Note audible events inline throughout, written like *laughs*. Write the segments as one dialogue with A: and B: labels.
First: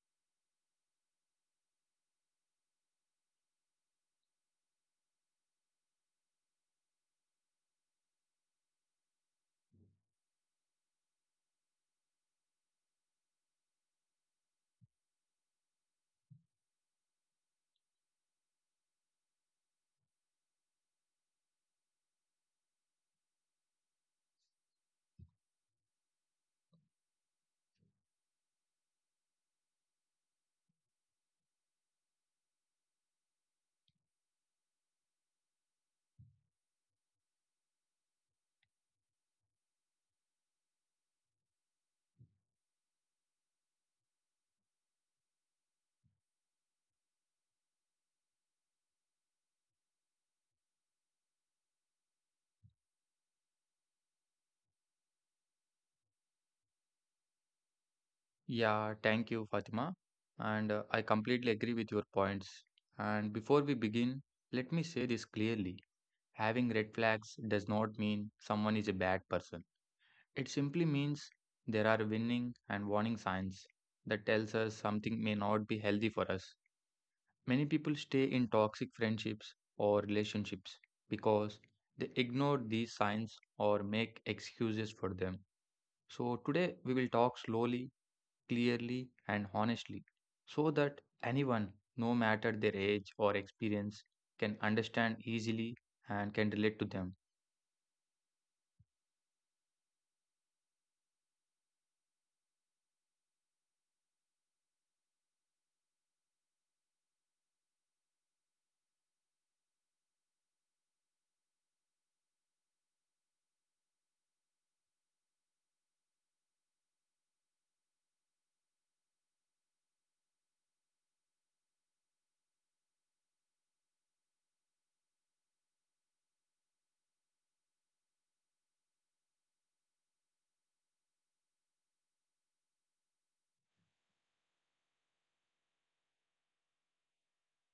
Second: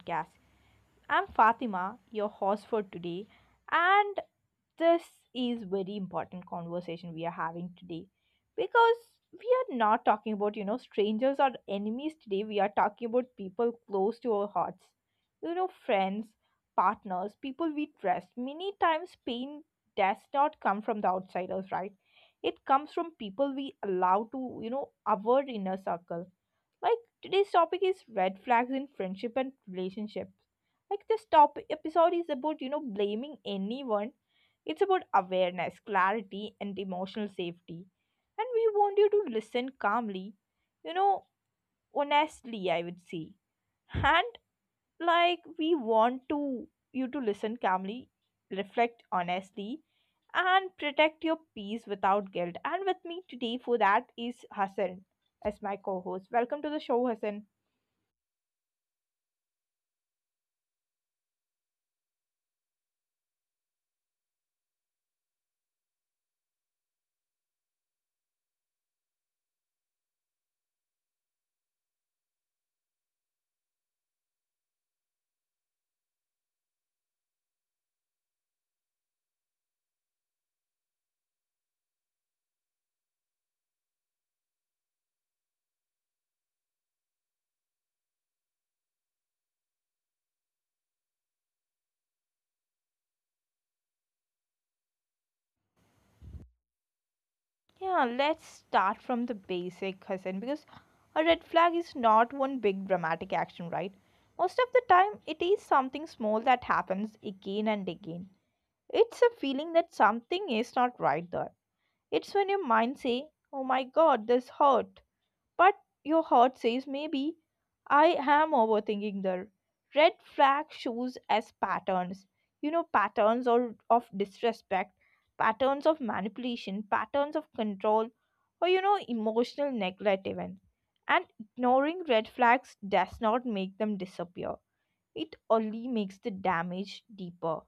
A: podcast. I'm Fatima, your host for today, and this is very important conversation we are having today because we are not talking about, strangers or enemies today. We are talking about people close to our hearts. You know, friends, partners, people we trust. Many times pain does not come from the outsiders, right? It comes from people we allow to, our inner circle. Like today's topic is red flags in friendship and relationships, like this topic episode is about blaming anyone. It's about awareness, clarity, and emotional safety, and we want you to listen calmly, you know honestly, I would say. And like we want to you to listen calmly, reflect honestly, and protect your peace without guilt. And with me today for that is Hassan as my co-host. Welcome to the show, Hassan.
B: Yeah, thank you, Fatima. And I completely agree with your points. And before we begin, let me say this clearly. Having red flags does not mean someone is a bad person. It simply means there are warning signs that tells us something may not be healthy for us. Many people stay in toxic friendships or relationships because they ignore these signs or make excuses for them. So today we will talk slowly, clearly, and honestly so that anyone, no matter their age or experience, can understand easily and can relate to them.
A: Yeah, let's start from the basic, Hassan, because a red flag is not one big dramatic action, right? Most of the time, it is something small that happens again and again. It's a feeling that something is not right there. It's when your mind say, "Oh my god, this hurt," but your heart says maybe I am overthinking there. Red flag shows as patterns. You know, patterns or of disrespect, patterns of manipulation, patterns of control, or emotional neglect even. And ignoring red flags does not make them disappear. It only makes the damage deeper.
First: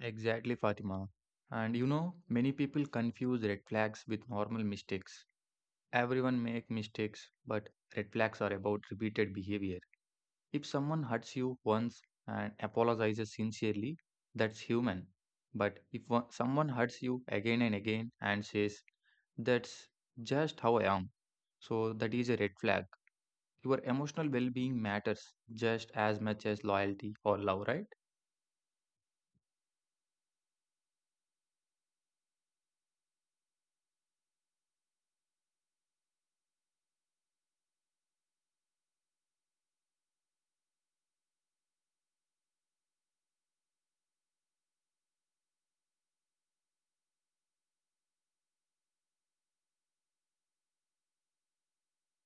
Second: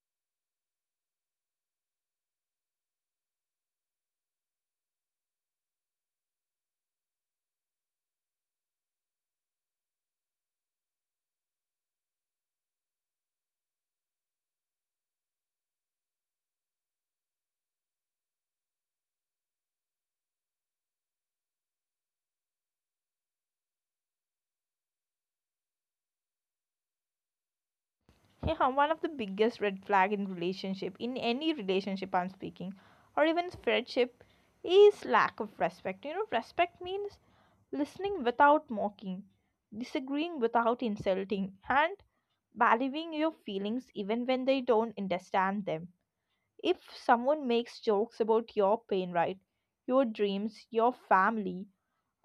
B: Exactly, Fatima. And you know, many people confuse red flags with normal mistakes. Everyone make mistakes, but red flags are about repeated behavior. If someone hurts you once and apologizes sincerely, that's human. But if someone hurts you again and again and says, "That's just how I am." So that is a red flag. Your emotional well-being matters just as much as loyalty or love, right?
A: Yeah, one of the biggest red flag in relationship, in any relationship I'm speaking, or even friendship, is lack of respect. You know, respect means listening without mocking, disagreeing without insulting, and valuing your feelings even when they don't understand them. If someone makes jokes about your pain, right, your dreams, your family,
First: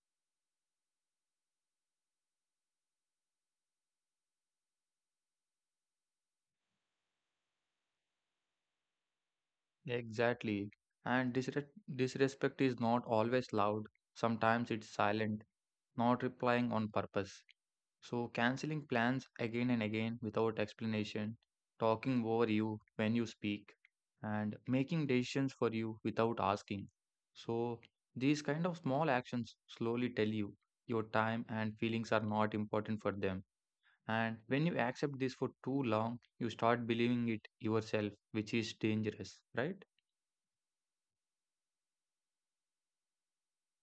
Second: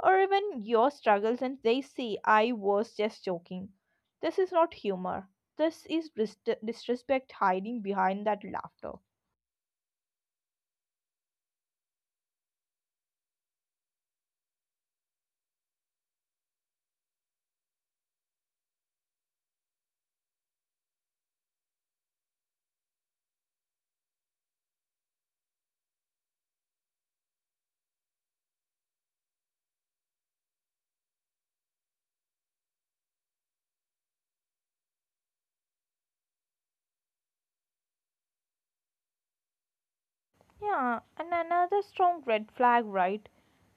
A: or even your struggles and they say, "I was just joking," this is not humor. This is disrespect hiding behind that laughter.
B: Exactly. And disrespect is not always loud. Sometimes it's silent, not replying on purpose. So, canceling plans again and again without explanation, talking over you when you speak, and making decisions for you without asking. So, these kind of small actions slowly tell you your time and feelings are not important for them. And when you accept this for too long, you start believing it yourself, which is dangerous, right?
A: Yeah, and another strong red flag, right,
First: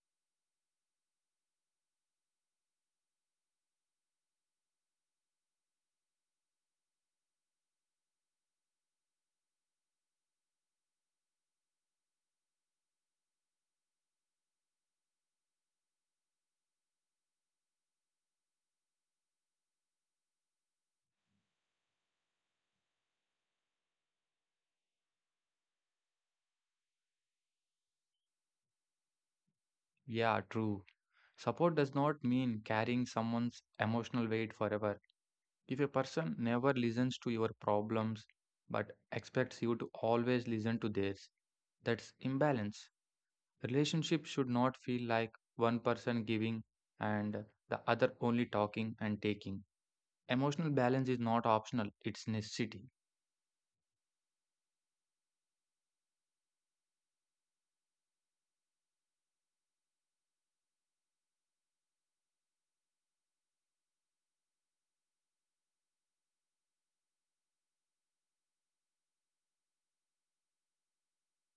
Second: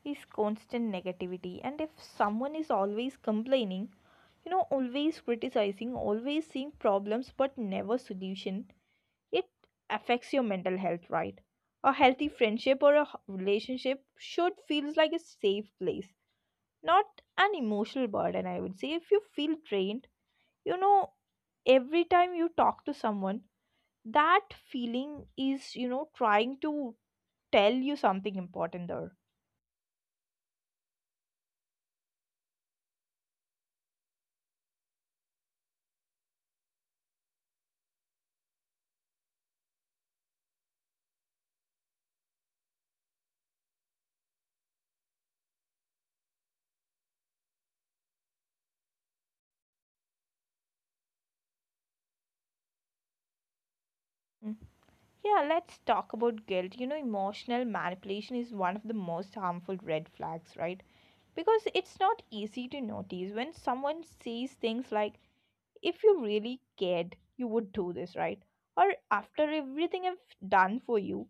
A: is constant negativity. And if someone is always complaining, always criticizing, always seeing problems but never solution, it affects your mental health, right? A healthy friendship or a relationship should feels like a safe place, not an emotional burden, I would say. If you feel drained, you know every time you talk to someone, that feeling is trying to tell you something important there.
B: Yeah, true. Support does not mean carrying someone's emotional weight forever. If a person never listens to your problems but expects you to always listen to theirs, that's imbalance. Relationship should not feel like one person giving and the other only talking and taking. Emotional balance is not optional, it's necessity.
A: Mm. Yeah, let's talk about guilt. You know, emotional manipulation is one of the most harmful red flags, right? Because it's not easy to notice when someone says things like, "If you really cared, you would do this," right? Or, "After everything I've done for you,"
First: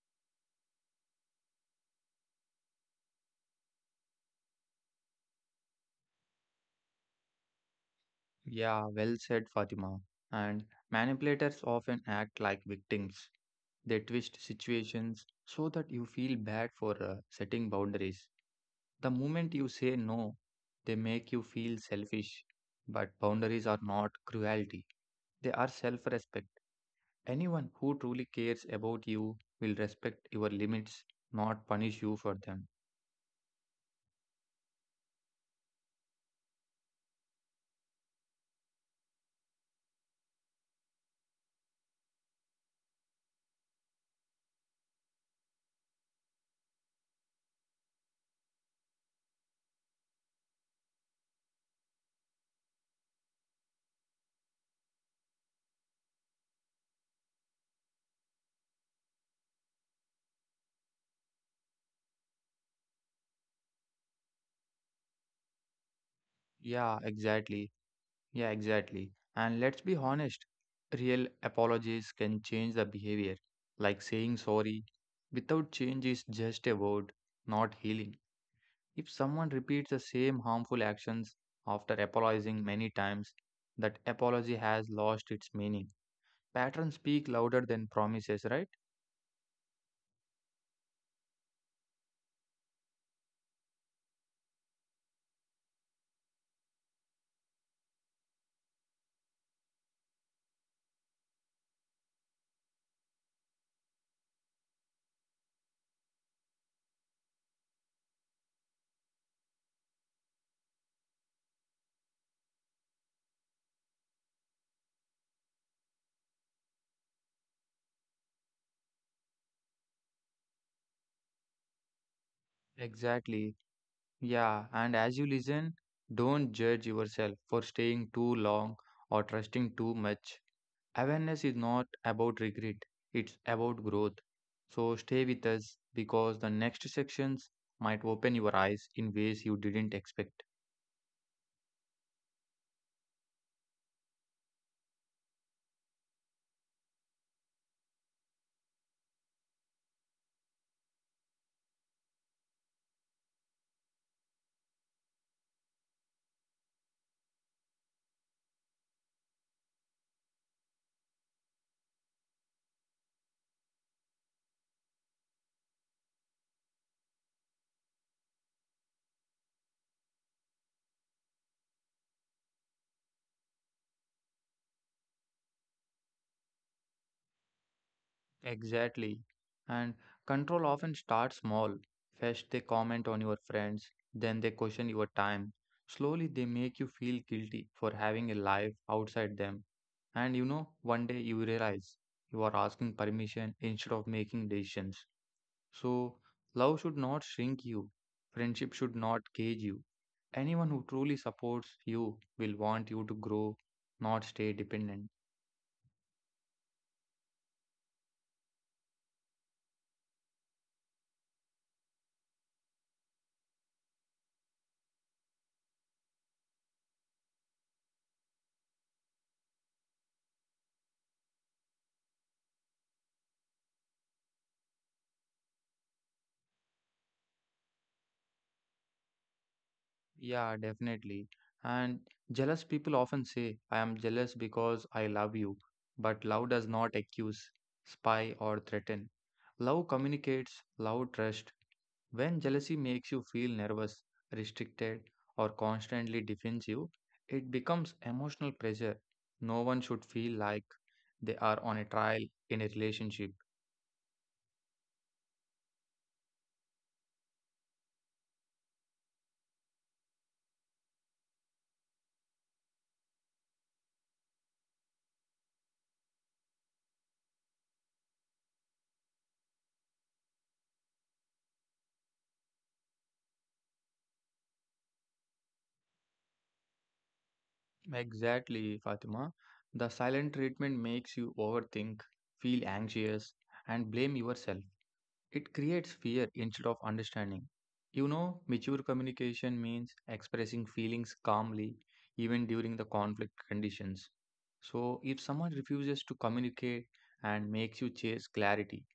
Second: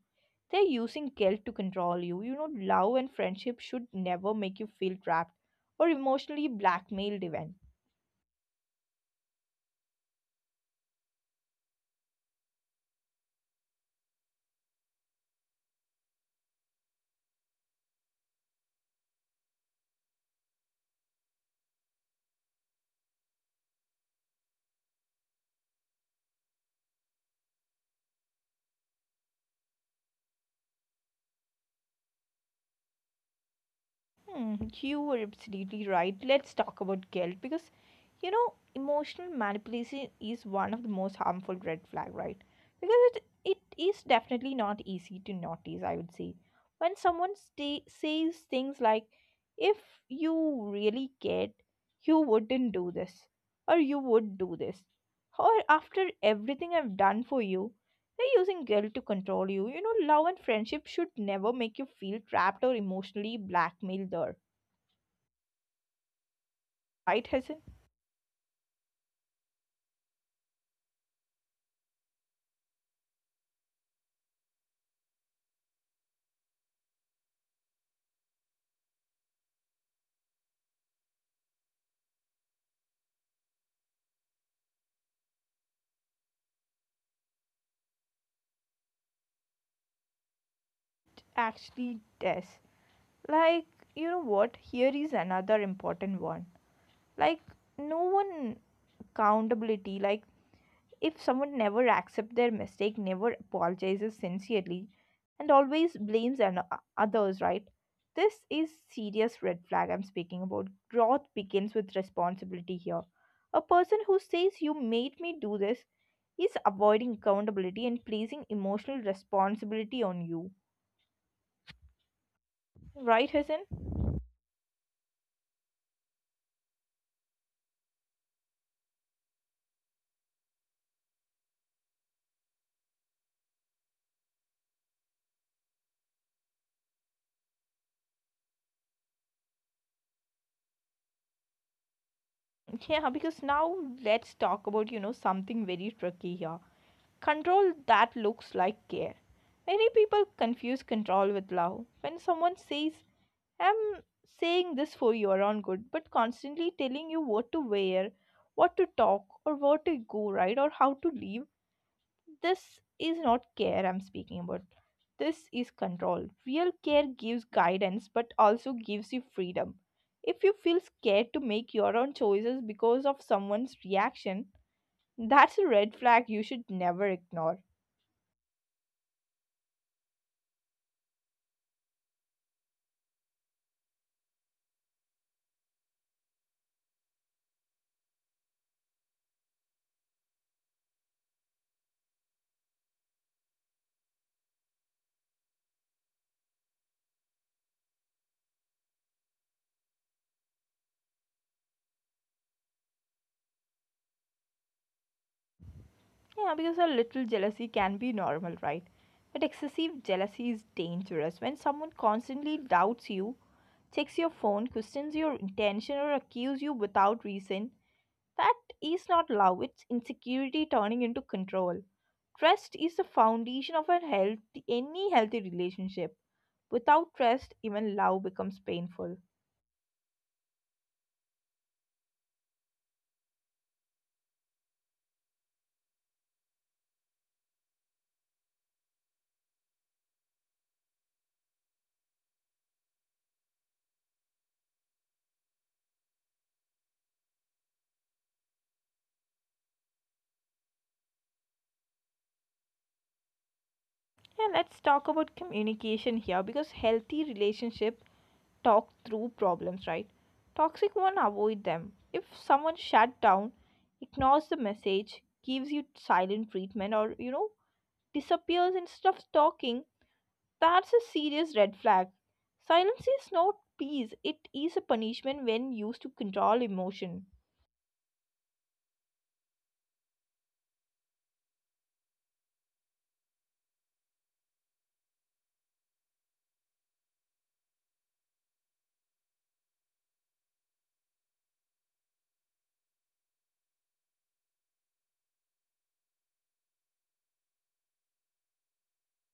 A: they're using guilt to control you. You know, love and friendship should never make you feel trapped or emotionally blackmailed, even.
B: Yeah, well said, Fatima. And manipulators often act like victims. They twist situations so that you feel bad for setting boundaries. The moment you say no, they make you feel selfish. But boundaries are not cruelty, they are self respect. Anyone who truly cares about you will respect your limits, not punish you for them.
A: Hmm, you were absolutely right. Let's talk about guilt because emotional manipulation is one of the most harmful red flag, right? Because it is definitely not easy to notice, I would say. When someone stay, says things like, "If you really cared, you wouldn't do this," or "You would do this," or "After everything I've done for you," they're using guilt to control you. You know, love and friendship should never make you feel trapped or emotionally blackmailed there.
B: Yeah,
A: Fight hasn't
B: exactly. Yeah, exactly. And let's be honest, real apologies can change the behavior, like saying sorry without change is just a word, not healing. If someone repeats the same harmful actions after apologizing many times, that apology has lost its meaning. Patterns speak louder than promises, right?
A: actually death. Like, you know what? Here is another important one. Like, no one accountability. Like, if someone never accepts their mistake, never apologizes sincerely, and always blames others, right? This is serious red flag I'm speaking about. Growth begins with responsibility here. A person who says, "You made me do this," is avoiding accountability and placing emotional responsibility on you. Right, Hassan?
B: Exactly. Yeah, and as you listen, don't judge yourself for staying too long or trusting too much. Awareness is not about regret, it's about growth. So stay with us because the next sections might open your eyes in ways you didn't expect.
A: Yeah, because now let's talk about, something very tricky here. Control that looks like care. Many people confuse control with love. When someone says, "I'm saying this for your own good," but constantly telling you what to wear, what to talk, or where to go, right, or how to leave, this is not care I'm speaking about. This is control. Real care gives guidance but also gives you freedom. If you feel scared to make your own choices because of someone's reaction, that's a red flag you should never ignore.
B: Exactly. And control often starts small. First, they comment on your friends, then they question your time. Slowly, they make you feel guilty for having a life outside them. And you know, one day you realize you are asking permission instead of making decisions. So, love should not shrink you, friendship should not cage you. Anyone who truly supports you will want you to grow, not stay dependent.
A: Yeah, because a little jealousy can be normal, right? But excessive jealousy is dangerous. When someone constantly doubts you, checks your phone, questions your intention, or accuses you without reason, that is not love. It's insecurity turning into control. Trust is the foundation of a healthy, any healthy relationship. Without trust, even love becomes painful.
B: Yeah, definitely. And jealous people often say, "I am jealous because I love you." But love does not accuse, spy, or threaten. Love communicates, love trusts. When jealousy makes you feel nervous, restricted, or constantly defensive, it becomes emotional pressure. No one should feel like they are on a trial in a relationship.
A: Yeah, let's talk about communication here because healthy relationship talk through problems, right? Toxic one avoid them. If someone shut down, ignores the message, gives you silent treatment, or disappears instead of talking, that's a serious red flag. Silence is not peace, it is a punishment when used to control emotion.
B: Exactly, Fatima. The silent treatment makes you overthink, feel anxious, and blame yourself. It creates fear instead of understanding. You know, mature communication means expressing feelings calmly even during the conflict conditions. So, if someone refuses to communicate and makes you chase clarity,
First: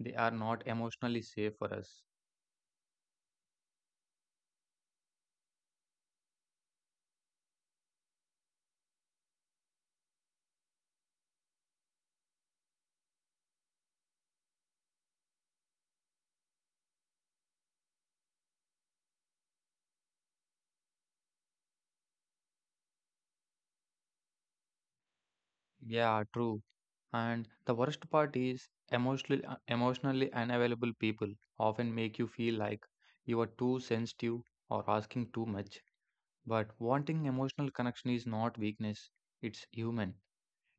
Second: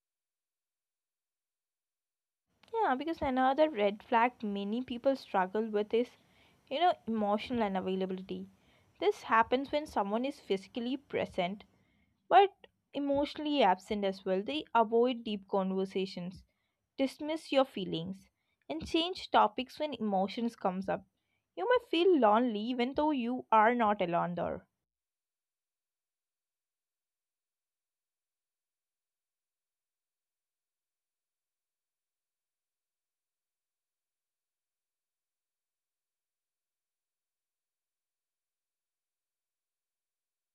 B: they are not emotionally safe for us.
A: Yeah, because another red flag many people struggle with is, emotional unavailability. This happens when someone is physically present but emotionally absent as well. They avoid deep conversations, dismiss your feelings, and change topics when emotions comes up. You may feel lonely even though you are not alone there.
B: Yeah, true. And the worst part is emotionally unavailable people often make you feel like you are too sensitive or asking too much. But wanting emotional connection is not weakness, it's human.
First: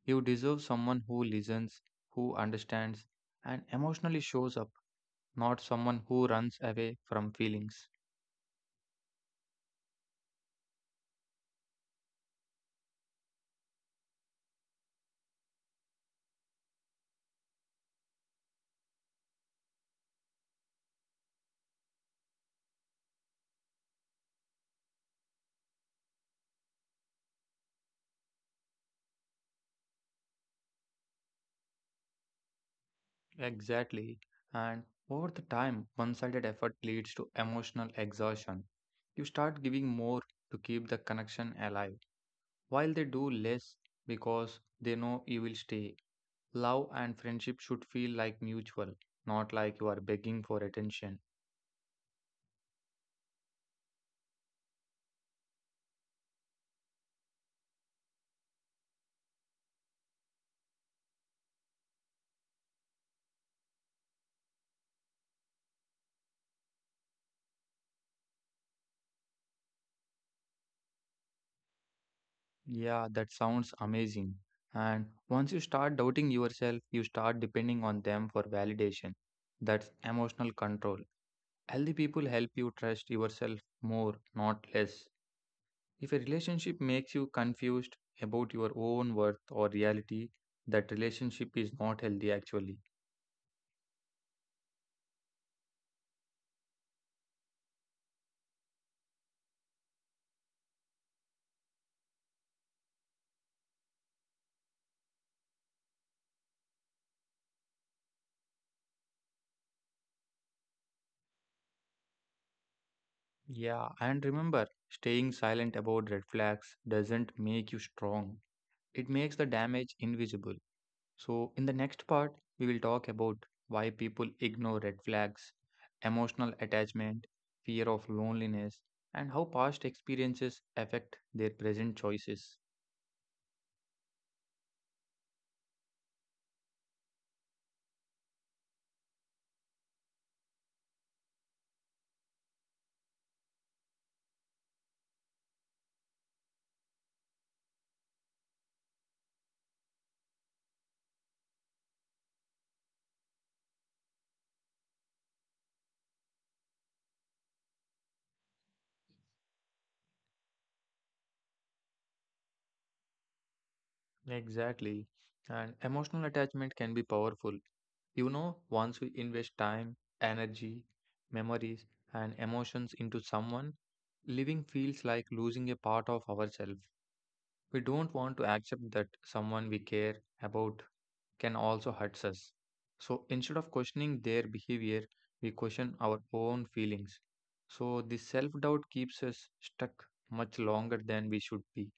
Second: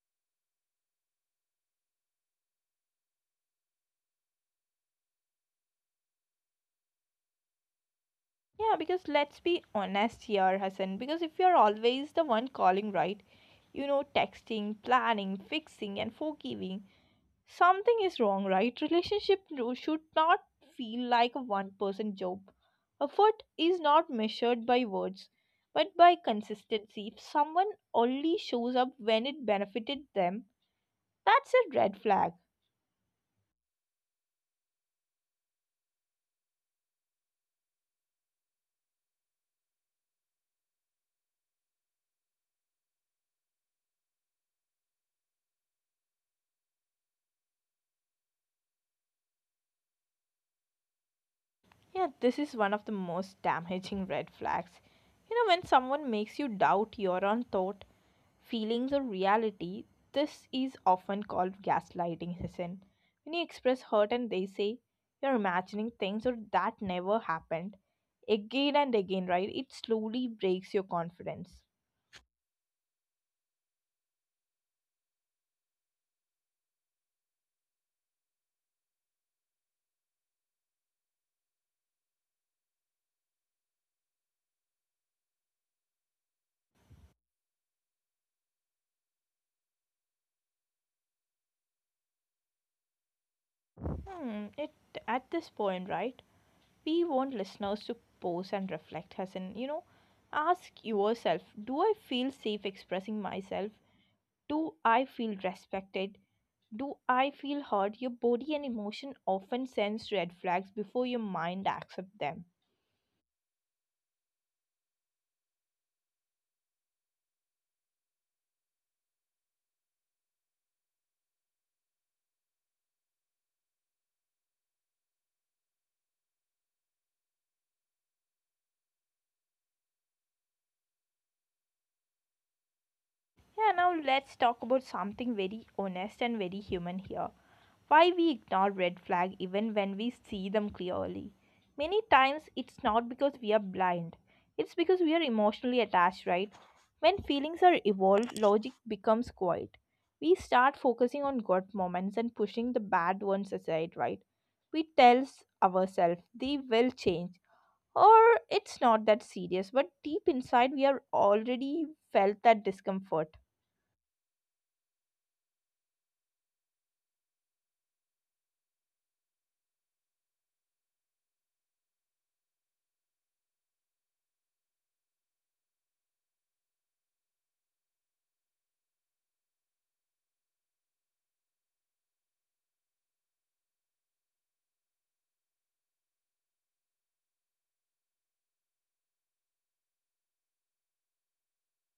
B: You deserve someone who listens, who understands, and emotionally shows up, not someone who runs away from feelings.
A: Yeah, because let's be honest here, Hassan, because if you're always the one calling, right, texting, planning, fixing, and forgiving, something is wrong, right? Relationship should not feel like a one person job. Effort is not measured by words, but by consistency. If someone only shows up when it benefited them, that's a red flag.
B: Exactly. And over the time, one sided effort leads to emotional exhaustion. You start giving more to keep the connection alive, while they do less because they know you will stay. Love and friendship should feel like mutual, not like you are begging for attention.
A: Yeah, this is one of the most damaging red flags. You know, when someone makes you doubt your own thought, feelings, or reality, this is often called gaslighting, Hassan. When you express hurt and they say, "You're imagining things," or "That never happened," again and again, right? It slowly breaks your confidence.
B: Yeah, that sounds amazing. And once you start doubting yourself, you start depending on them for validation. That's emotional control. Healthy people help you trust yourself more, not less. If a relationship makes you confused about your own worth or reality, that relationship is not healthy actually.
A: Hmm, it at this point, right? We want listeners to pause and reflect, Hassan. You know, ask yourself, do I feel safe expressing myself? Do I feel respected? Do I feel heard? Your body and emotion often sense red flags before your mind accepts them.
B: Yeah, and remember, staying silent about red flags doesn't make you strong. It makes the damage invisible. So, in the next part, we will talk about why people ignore red flags, emotional attachment, fear of loneliness, and how past experiences affect their present choices.
A: Yeah, now let's talk about something very honest and very human here. Why we ignore red flag even when we see them clearly. Many times it's not because we are blind. It's because we are emotionally attached, right? When feelings are evolved, logic becomes quiet. We start focusing on good moments and pushing the bad ones aside, right? We tell ourselves they will change. Or it's not that serious, but deep inside we are already felt that discomfort.
B: Exactly. And emotional attachment can be powerful. You know, once we invest time, energy, memories, and emotions into someone, living feels like losing a part of ourselves. We don't want to accept that someone we care about can also hurt us. So instead of questioning their behavior, we question our own feelings. So the self doubt keeps us stuck much longer than we should be.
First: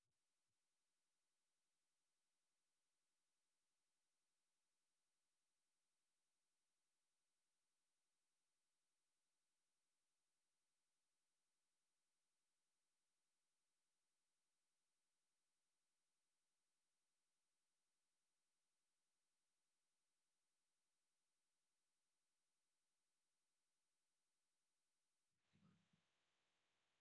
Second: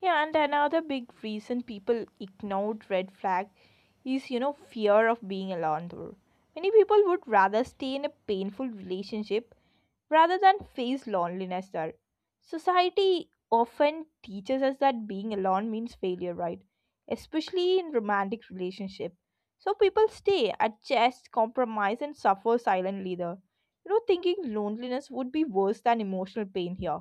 A: Yeah, and another big reason people ignored red flag is, fear of being alone. Though, many people would rather stay in a painful relationship rather than face loneliness there. Society often teaches us that being alone means failure, right? Especially in romantic relationship. So people stay, adjust, compromise, and suffer silently there. You know, thinking loneliness would be worse than emotional pain here.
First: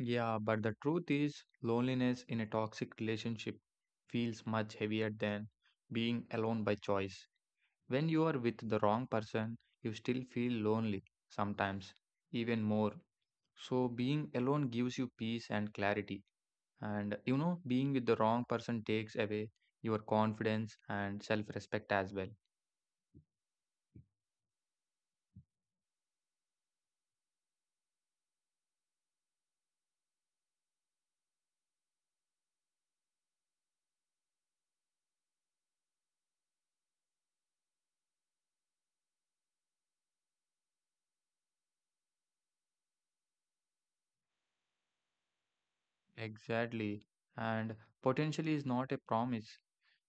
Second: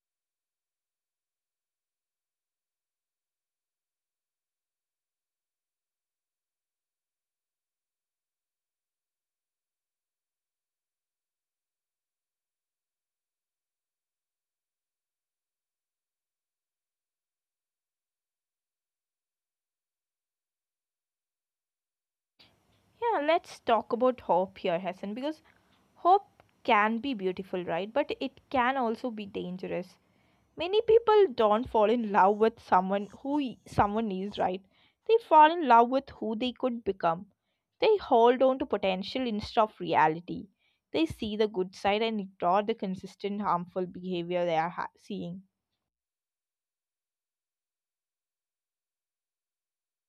B: Yeah, but the truth is, loneliness in a toxic relationship feels much heavier than being alone by choice. When you are with the wrong person, you still feel lonely sometimes, even more. So being alone gives you peace and clarity. And you know, being with the wrong person takes away your confidence and self respect as well.
A: Yeah, let's talk about hope here, Hassan, because hope can be beautiful, right? But it can also be dangerous. Many people don't fall in love with someone who someone is, right? They fall in love with who they could become. They hold on to potential instead of reality. They see the good side and ignore the consistent harmful behavior they are seeing.
B: Exactly. And potentially is not a promise.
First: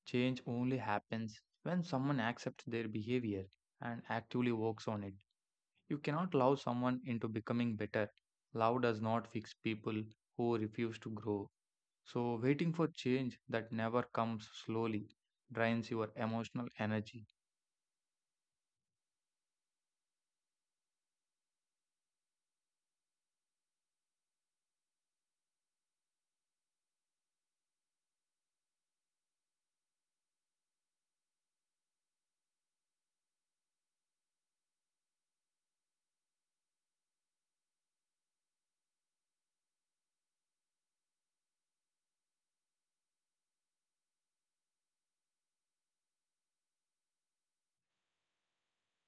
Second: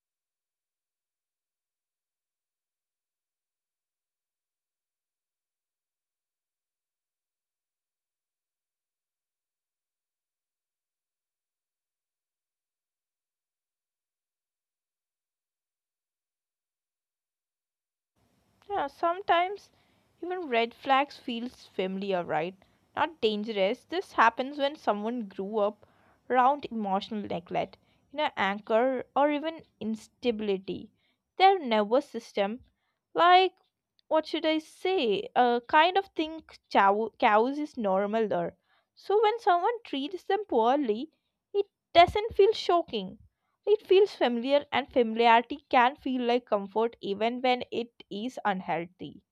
B: Change only happens when someone accepts their behavior and actively works on it. You cannot love someone into becoming better. Love does not fix people who refuse to grow. So, waiting for change that never comes slowly drains your emotional energy.
A: Yeah, sometimes even red flags feels familiar, right? Not dangerous. This happens when someone grew up around emotional neglect, anger, or even instability. Their nervous system, like what should I say, kind of think cows is normal there. So when someone treats them poorly, it doesn't feel shocking. It feels familiar, and familiarity can feel like comfort even when it is unhealthy.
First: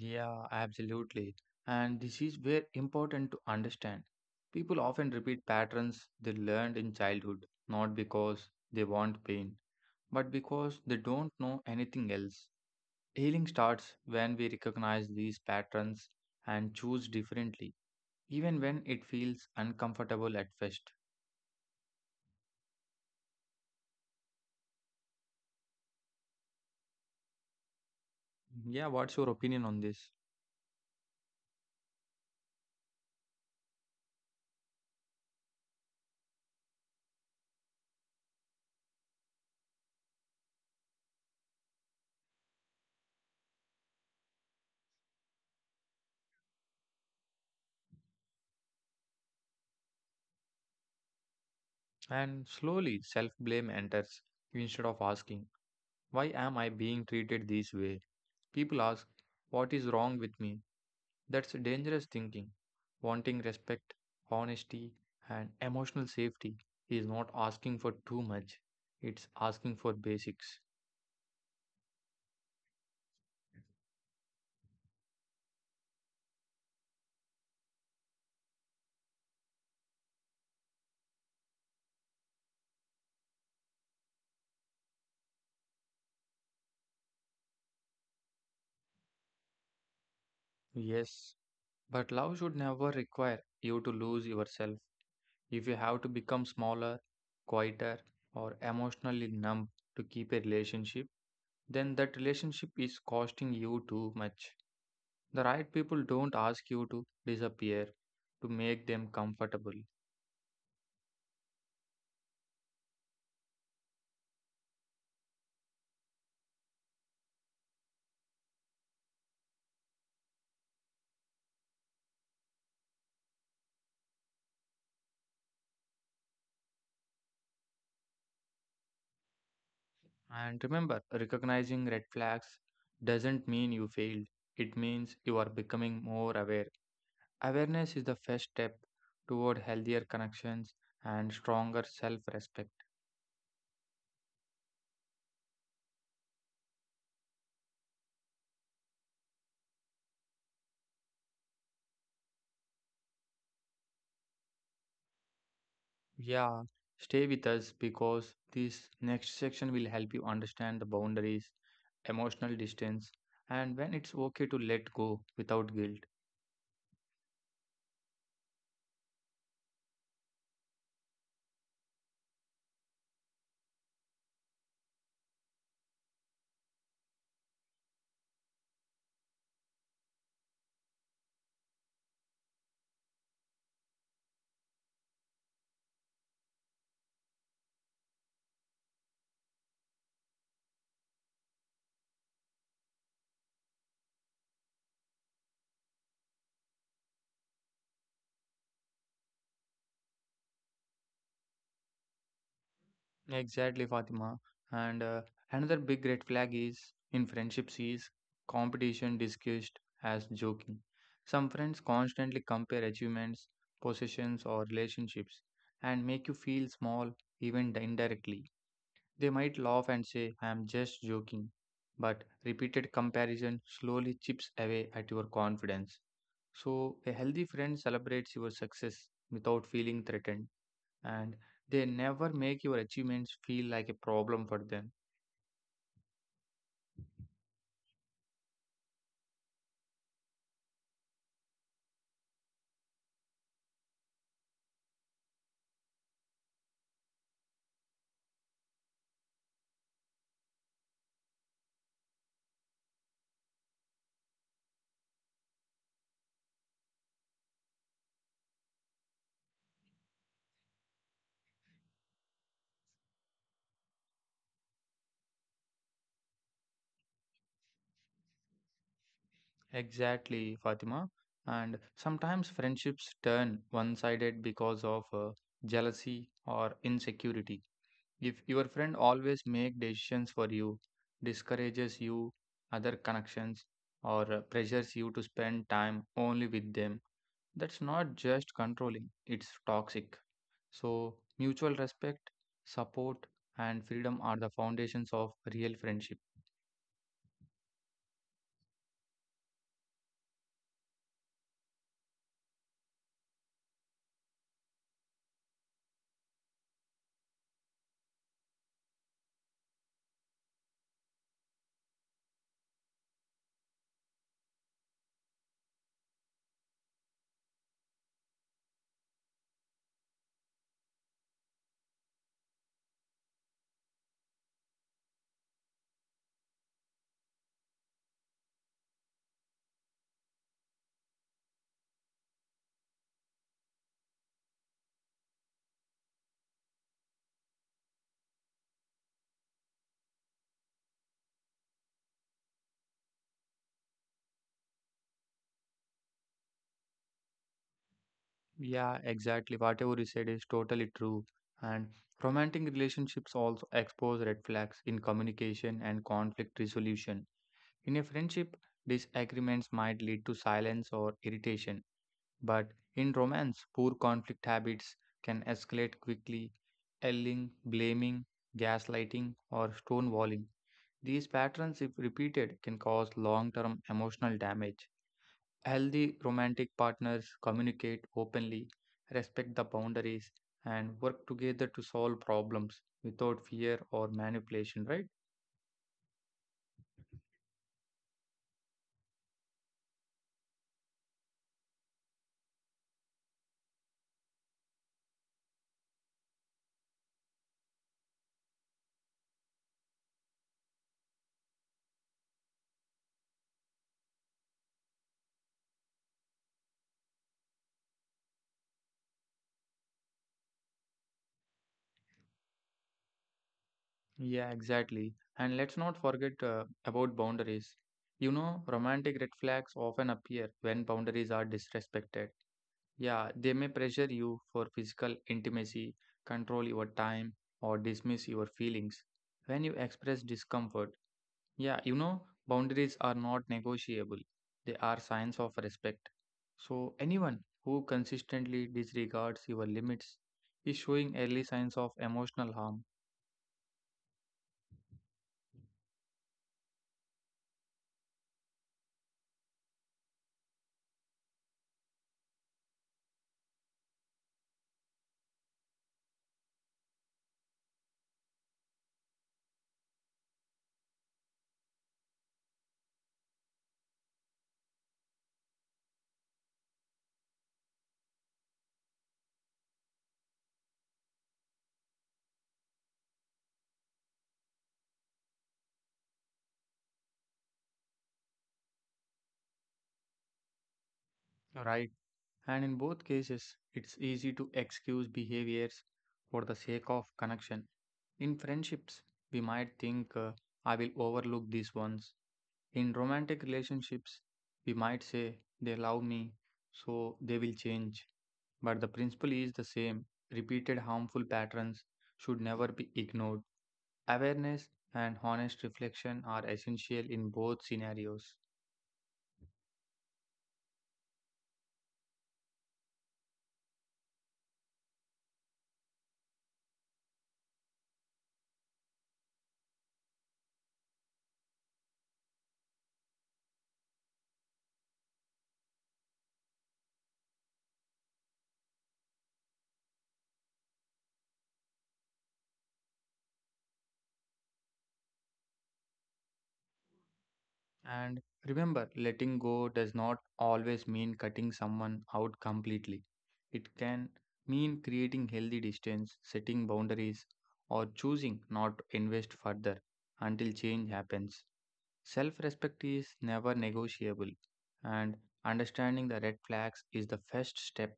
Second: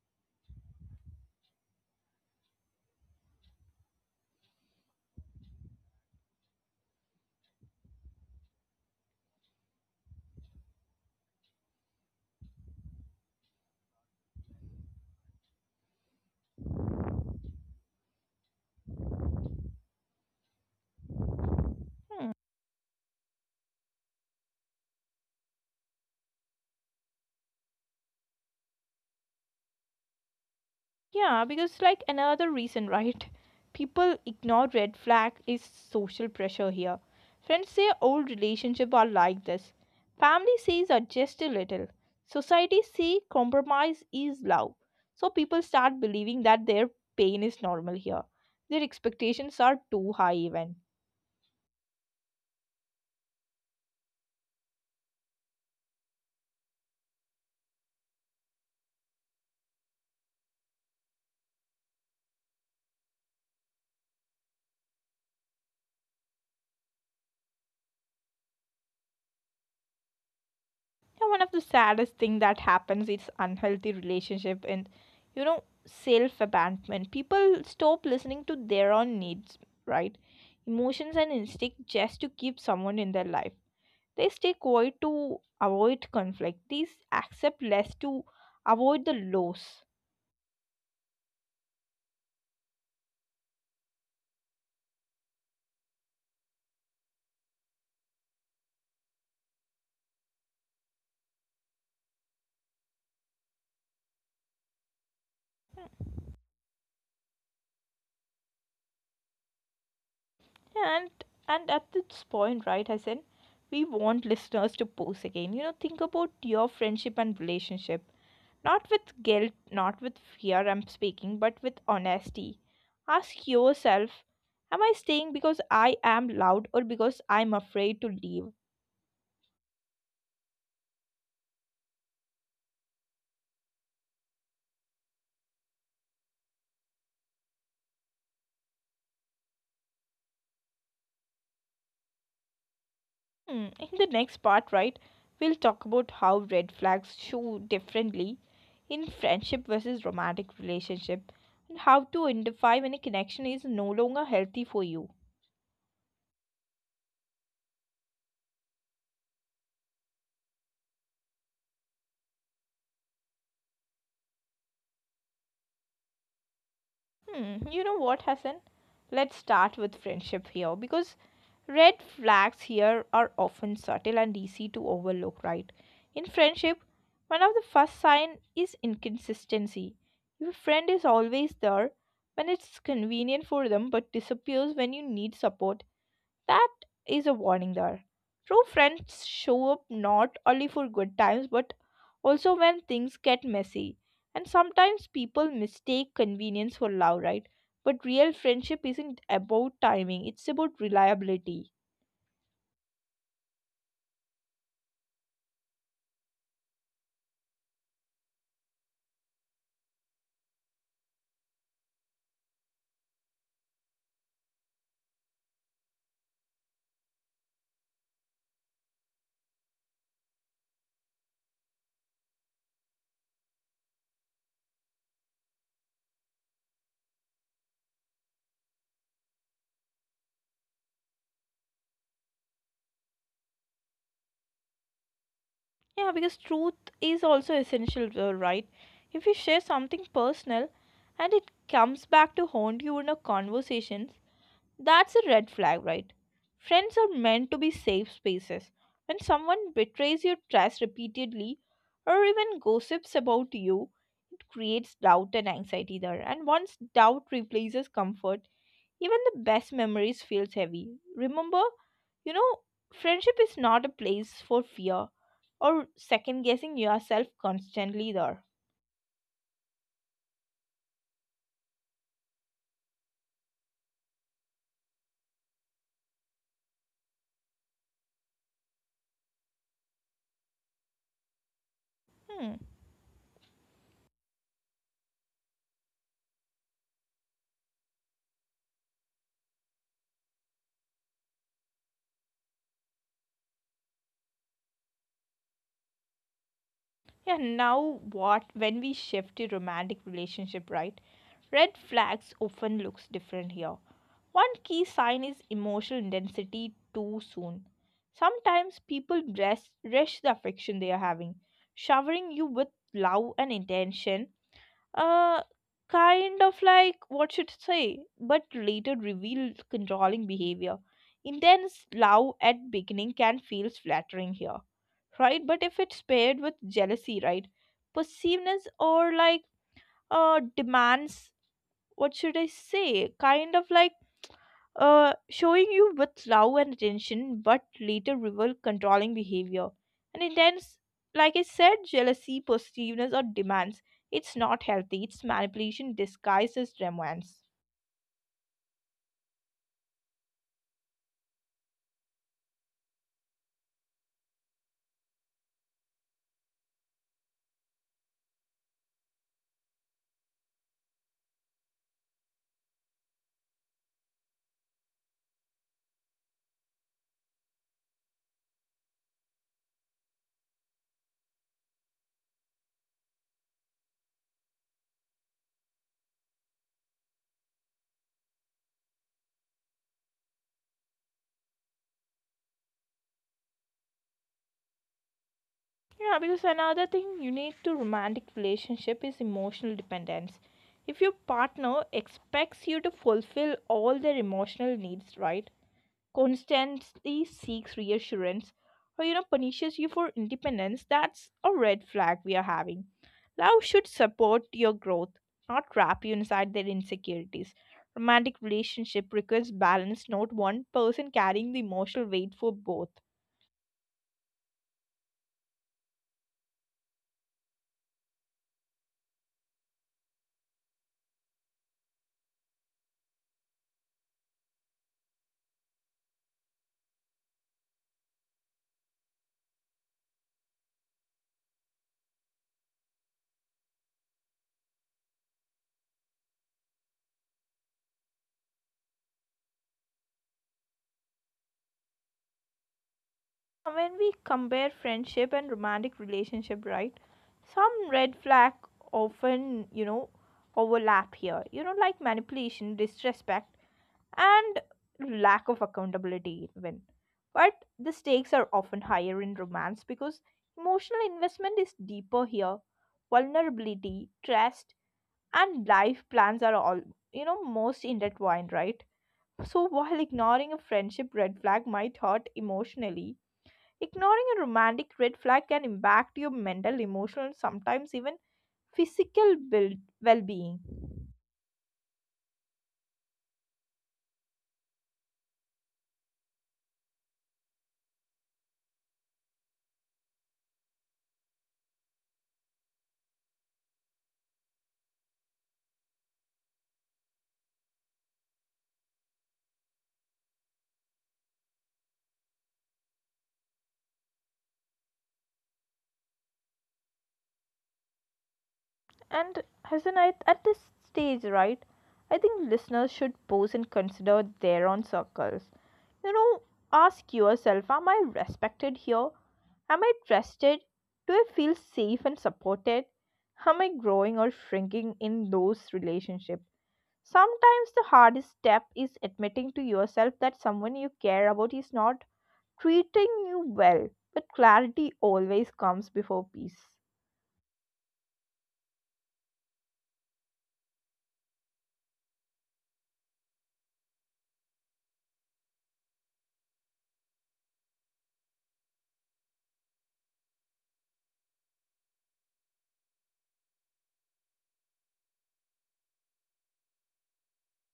B: Yeah, absolutely. And this is very important to understand. People often repeat patterns they learned in childhood, not because they want pain, but because they don't know anything else. Healing starts when we recognize these patterns and choose differently, even when it feels uncomfortable at first.
A: Hmm.
B: Yeah, what's your opinion on this?
A: Yeah, because like another reason, right? People ignore red flag is social pressure here. Friends say old relationship are like this. Family says adjust a little. Society say compromise is love. So people start believing that their pain is normal here. Their expectations are too high even.
B: And slowly self blame enters instead of asking, "Why am I being treated this way?" People ask, "What is wrong with me?" That's dangerous thinking. Wanting respect, honesty, and emotional safety is not asking for too much, it's asking for basics.
A: Yeah, one of the saddest thing that happens is unhealthy relationship and self abandonment. People stop listening to their own needs, right? Emotions and instinct just to keep someone in their life. They stay quiet to avoid conflict. These accept less to avoid the loss.
B: Yes, but love should never require you to lose yourself. If you have to become smaller, quieter, or emotionally numb to keep a relationship, then that relationship is costing you too much. The right people don't ask you to disappear to make them comfortable.
A: And and at this point, right, Hassan, we want listeners to pose again. You know, think about your friendship and relationship. Not with guilt, not with fear, I'm speaking, but with honesty. Ask yourself, am I staying because I am loud or because I'm afraid to leave?
B: And remember, recognizing red flags doesn't mean you failed, it means you are becoming more aware. Awareness is the first step toward healthier connections and stronger self respect.
A: Hmm, in the next part, right, we'll talk about how red flags show differently in friendship versus romantic relationship and how to identify when a connection is no longer healthy for you.
B: Yeah, stay with us because this next section will help you understand the boundaries, emotional distance, and when it's okay to let go without guilt.
A: Hmm, you know what, Hassan? Let's start with friendship here because red flags here are often subtle and easy to overlook, right? In friendship, one of the first signs is inconsistency. Your friend is always there when it's convenient for them but disappears when you need support, that is a warning there. True friends show up not only for good times but also when things get messy. And sometimes people mistake convenience for love, right? But real friendship isn't about timing, it's about reliability.
B: Exactly, Fatima. And another big red flag is in friendships is competition discussed as joking. Some friends constantly compare achievements, possessions, or relationships and make you feel small even indirectly. They might laugh and say, "I am just joking," but repeated comparison slowly chips away at your confidence. So, a healthy friend celebrates your success without feeling threatened and they never make your achievements feel like a problem for them.
A: Yeah, because truth is also essential, right? If you share something personal and it comes back to haunt you in a conversation, that's a red flag, right? Friends are meant to be safe spaces. When someone betrays your trust repeatedly or even gossips about you, it creates doubt and anxiety there. And once doubt replaces comfort, even the best memories feels heavy. Remember, you know, friendship is not a place for fear or second guessing yourself constantly there.
B: Exactly, Fatima. And sometimes friendships turn one sided because of jealousy or insecurity. If your friend always make decisions for you, discourages you, other
A: Hmm.
B: connections, or pressures you to spend time only with them, that's not just controlling, it's toxic. So, mutual respect, support, and freedom are the foundations of real friendship.
A: Yeah, now what when we shift to romantic relationship, right? Red flags often looks different here. One key sign is emotional intensity too soon. Sometimes people rush the affection they are having, showering you with love and intention. Uh, Kind of like what should say, but later reveal controlling behavior. Intense love at beginning can feel flattering here, right? But if it's paired with jealousy, right? Possessiveness or like demands, what should I say? Kind of like showing you with love and attention, but later reveal controlling behavior. And intense, like I said, jealousy, possessiveness or demands. It's not healthy. It's manipulation disguised as romance.
B: Yeah, exactly. Whatever you said is totally true. And romantic relationships also expose red flags in communication and conflict resolution. In a friendship, disagreements might lead to silence or irritation. But in romance, poor conflict habits can escalate quickly, yelling, blaming, gaslighting, or stonewalling. These patterns, if repeated, can cause long term emotional damage. Healthy romantic partners communicate openly, respect the boundaries, and work together to solve problems without fear or manipulation, right?
A: Yeah, because another thing you need to romantic relationship is emotional dependence. If your partner expects you to fulfill all their emotional needs, right? Constantly seeks reassurance or punishes you for independence, that's a red flag we are having. Love should support your growth, not trap you inside their insecurities. Romantic relationship requires balance, not one person carrying the emotional weight for both.
B: Yeah, exactly. And let's not forget about boundaries. You know, romantic red flags often appear when boundaries are disrespected. Yeah, they may pressure you for physical intimacy, control your time, or dismiss your feelings. When you express discomfort, yeah, you know, boundaries are not negotiable. They are signs of respect. So anyone who consistently disregards your limits is showing early signs of emotional harm.
A: When we compare friendship and romantic relationship, right, some red flag often, overlap here, like manipulation, disrespect, and lack of accountability even, but the stakes are often higher in romance because emotional investment is deeper here, vulnerability, trust, and life plans are all, most intertwined, right? So while ignoring a friendship red flag might hurt emotionally, ignoring a romantic red flag can impact your mental, emotional, and sometimes even physical build, well-being.
B: Okay, right? And in both cases, it's easy to excuse behaviors for the sake of connection. In friendships, we might think, "I will overlook these ones." In romantic relationships, we might say, "They love me, so they will change." But the principle is the same, repeated harmful patterns should never be ignored. Awareness and honest reflection are essential in both scenarios.
A: And Hassan, I, at this stage, right, I think listeners should pause and consider their own circles. You know, ask yourself, am I respected here? Am I trusted? Do I feel safe and supported? Am I growing or shrinking in those relationships? Sometimes the hardest step is admitting to yourself that someone you care about is not treating you well. But clarity always comes before peace.
B: And remember, letting go does not always mean cutting someone out completely. It can mean creating healthy distance, setting boundaries, or choosing not to invest further until change happens. Self respect is never negotiable, and understanding the red flags is the first step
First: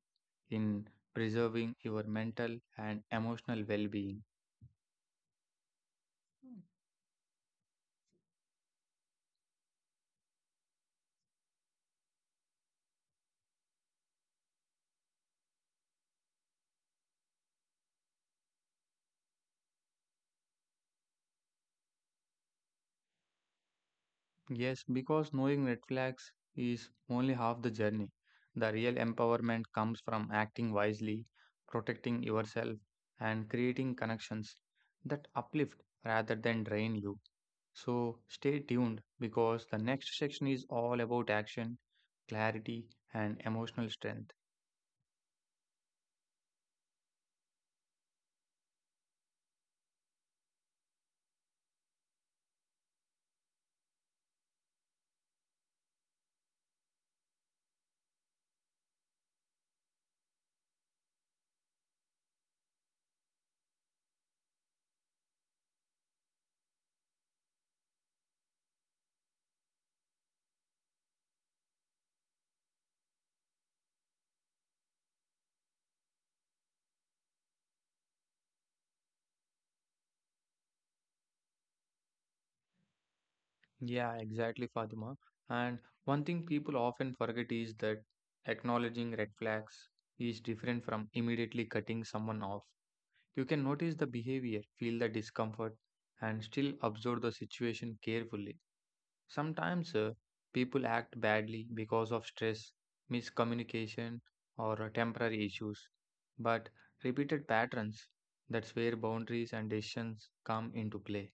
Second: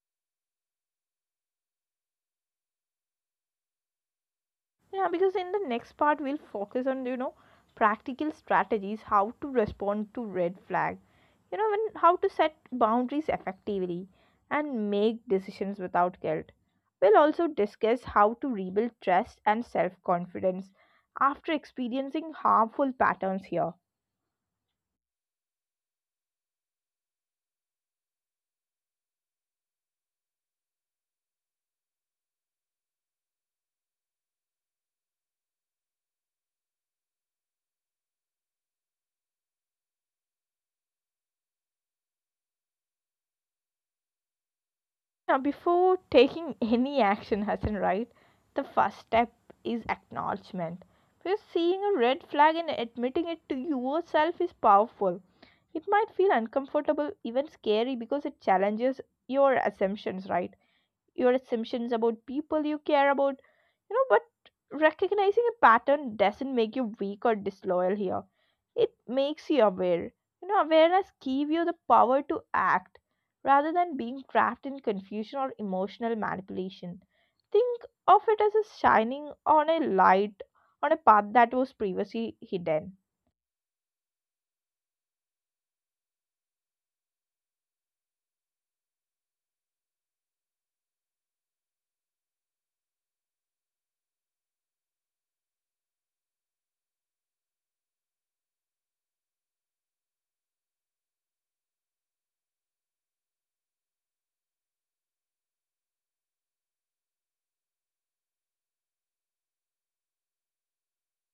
B: in preserving your mental and emotional well being.
A: Yeah, because in the next part we'll focus on, practical strategies, how to respond to red flag, and how to set boundaries effectively and make decisions without guilt. We'll also discuss how to rebuild trust and self confidence after experiencing harmful patterns here.
B: Yes, because knowing red flags is only half the journey. The real empowerment comes from acting wisely, protecting yourself, and creating connections that uplift rather than drain you. So stay tuned because the next section is all about action, clarity, and emotional strength.
A: Now, before taking any action, Hassan, right, the first step is acknowledgement. Because seeing a red flag and admitting it to yourself is powerful. It might feel uncomfortable, even scary, because it challenges your assumptions, right? Your assumptions about people you care about, but recognizing a pattern doesn't make you weak or disloyal here, it makes you aware. Awareness give you the power to act rather than being trapped in confusion or emotional manipulation. Think of it as a shining on a light on a path that was previously hidden.
B: Yeah, exactly, Fatima. And one thing people often forget is that acknowledging red flags is different from immediately cutting someone off. You can notice the behavior, feel the discomfort, and still observe the situation carefully. Sometimes people act badly because of stress, miscommunication, or temporary issues. But repeated patterns, that's where boundaries and decisions come into play.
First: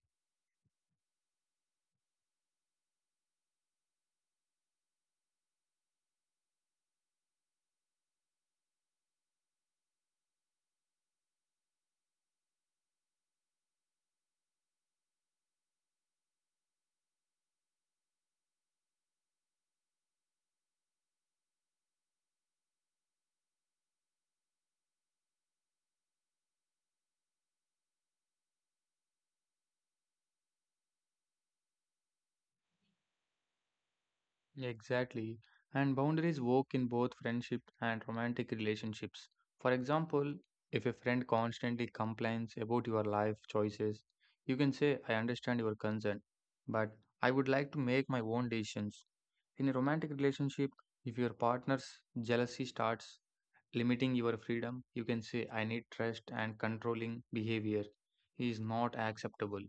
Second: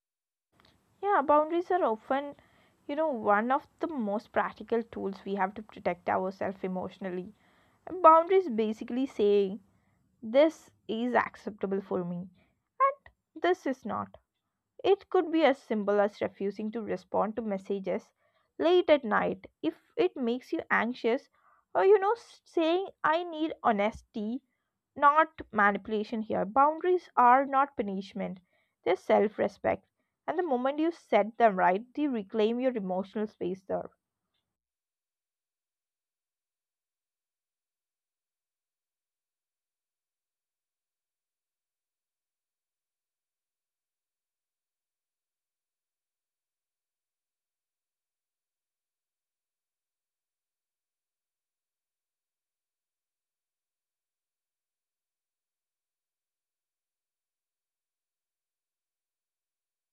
A: Yeah, boundaries are often, one of the most practical tools we have to protect ourselves emotionally, and boundaries basically saying this is acceptable for me and this is not. It could be as simple as refusing to respond to messages late at night if it makes you anxious, or saying, I need honesty, not manipulation here. Boundaries are not punishment, they're self respect. And the moment you set them right, they reclaim your emotional space there.
B: Exactly. And boundaries work in both friendship and romantic relationships. For example, if a friend constantly complains about your life choices, you can say, I understand your concern, but I would like to make my own decisions. In a romantic relationship, if your partner's jealousy starts limiting your freedom, you can say, I need trust and controlling behavior is not acceptable.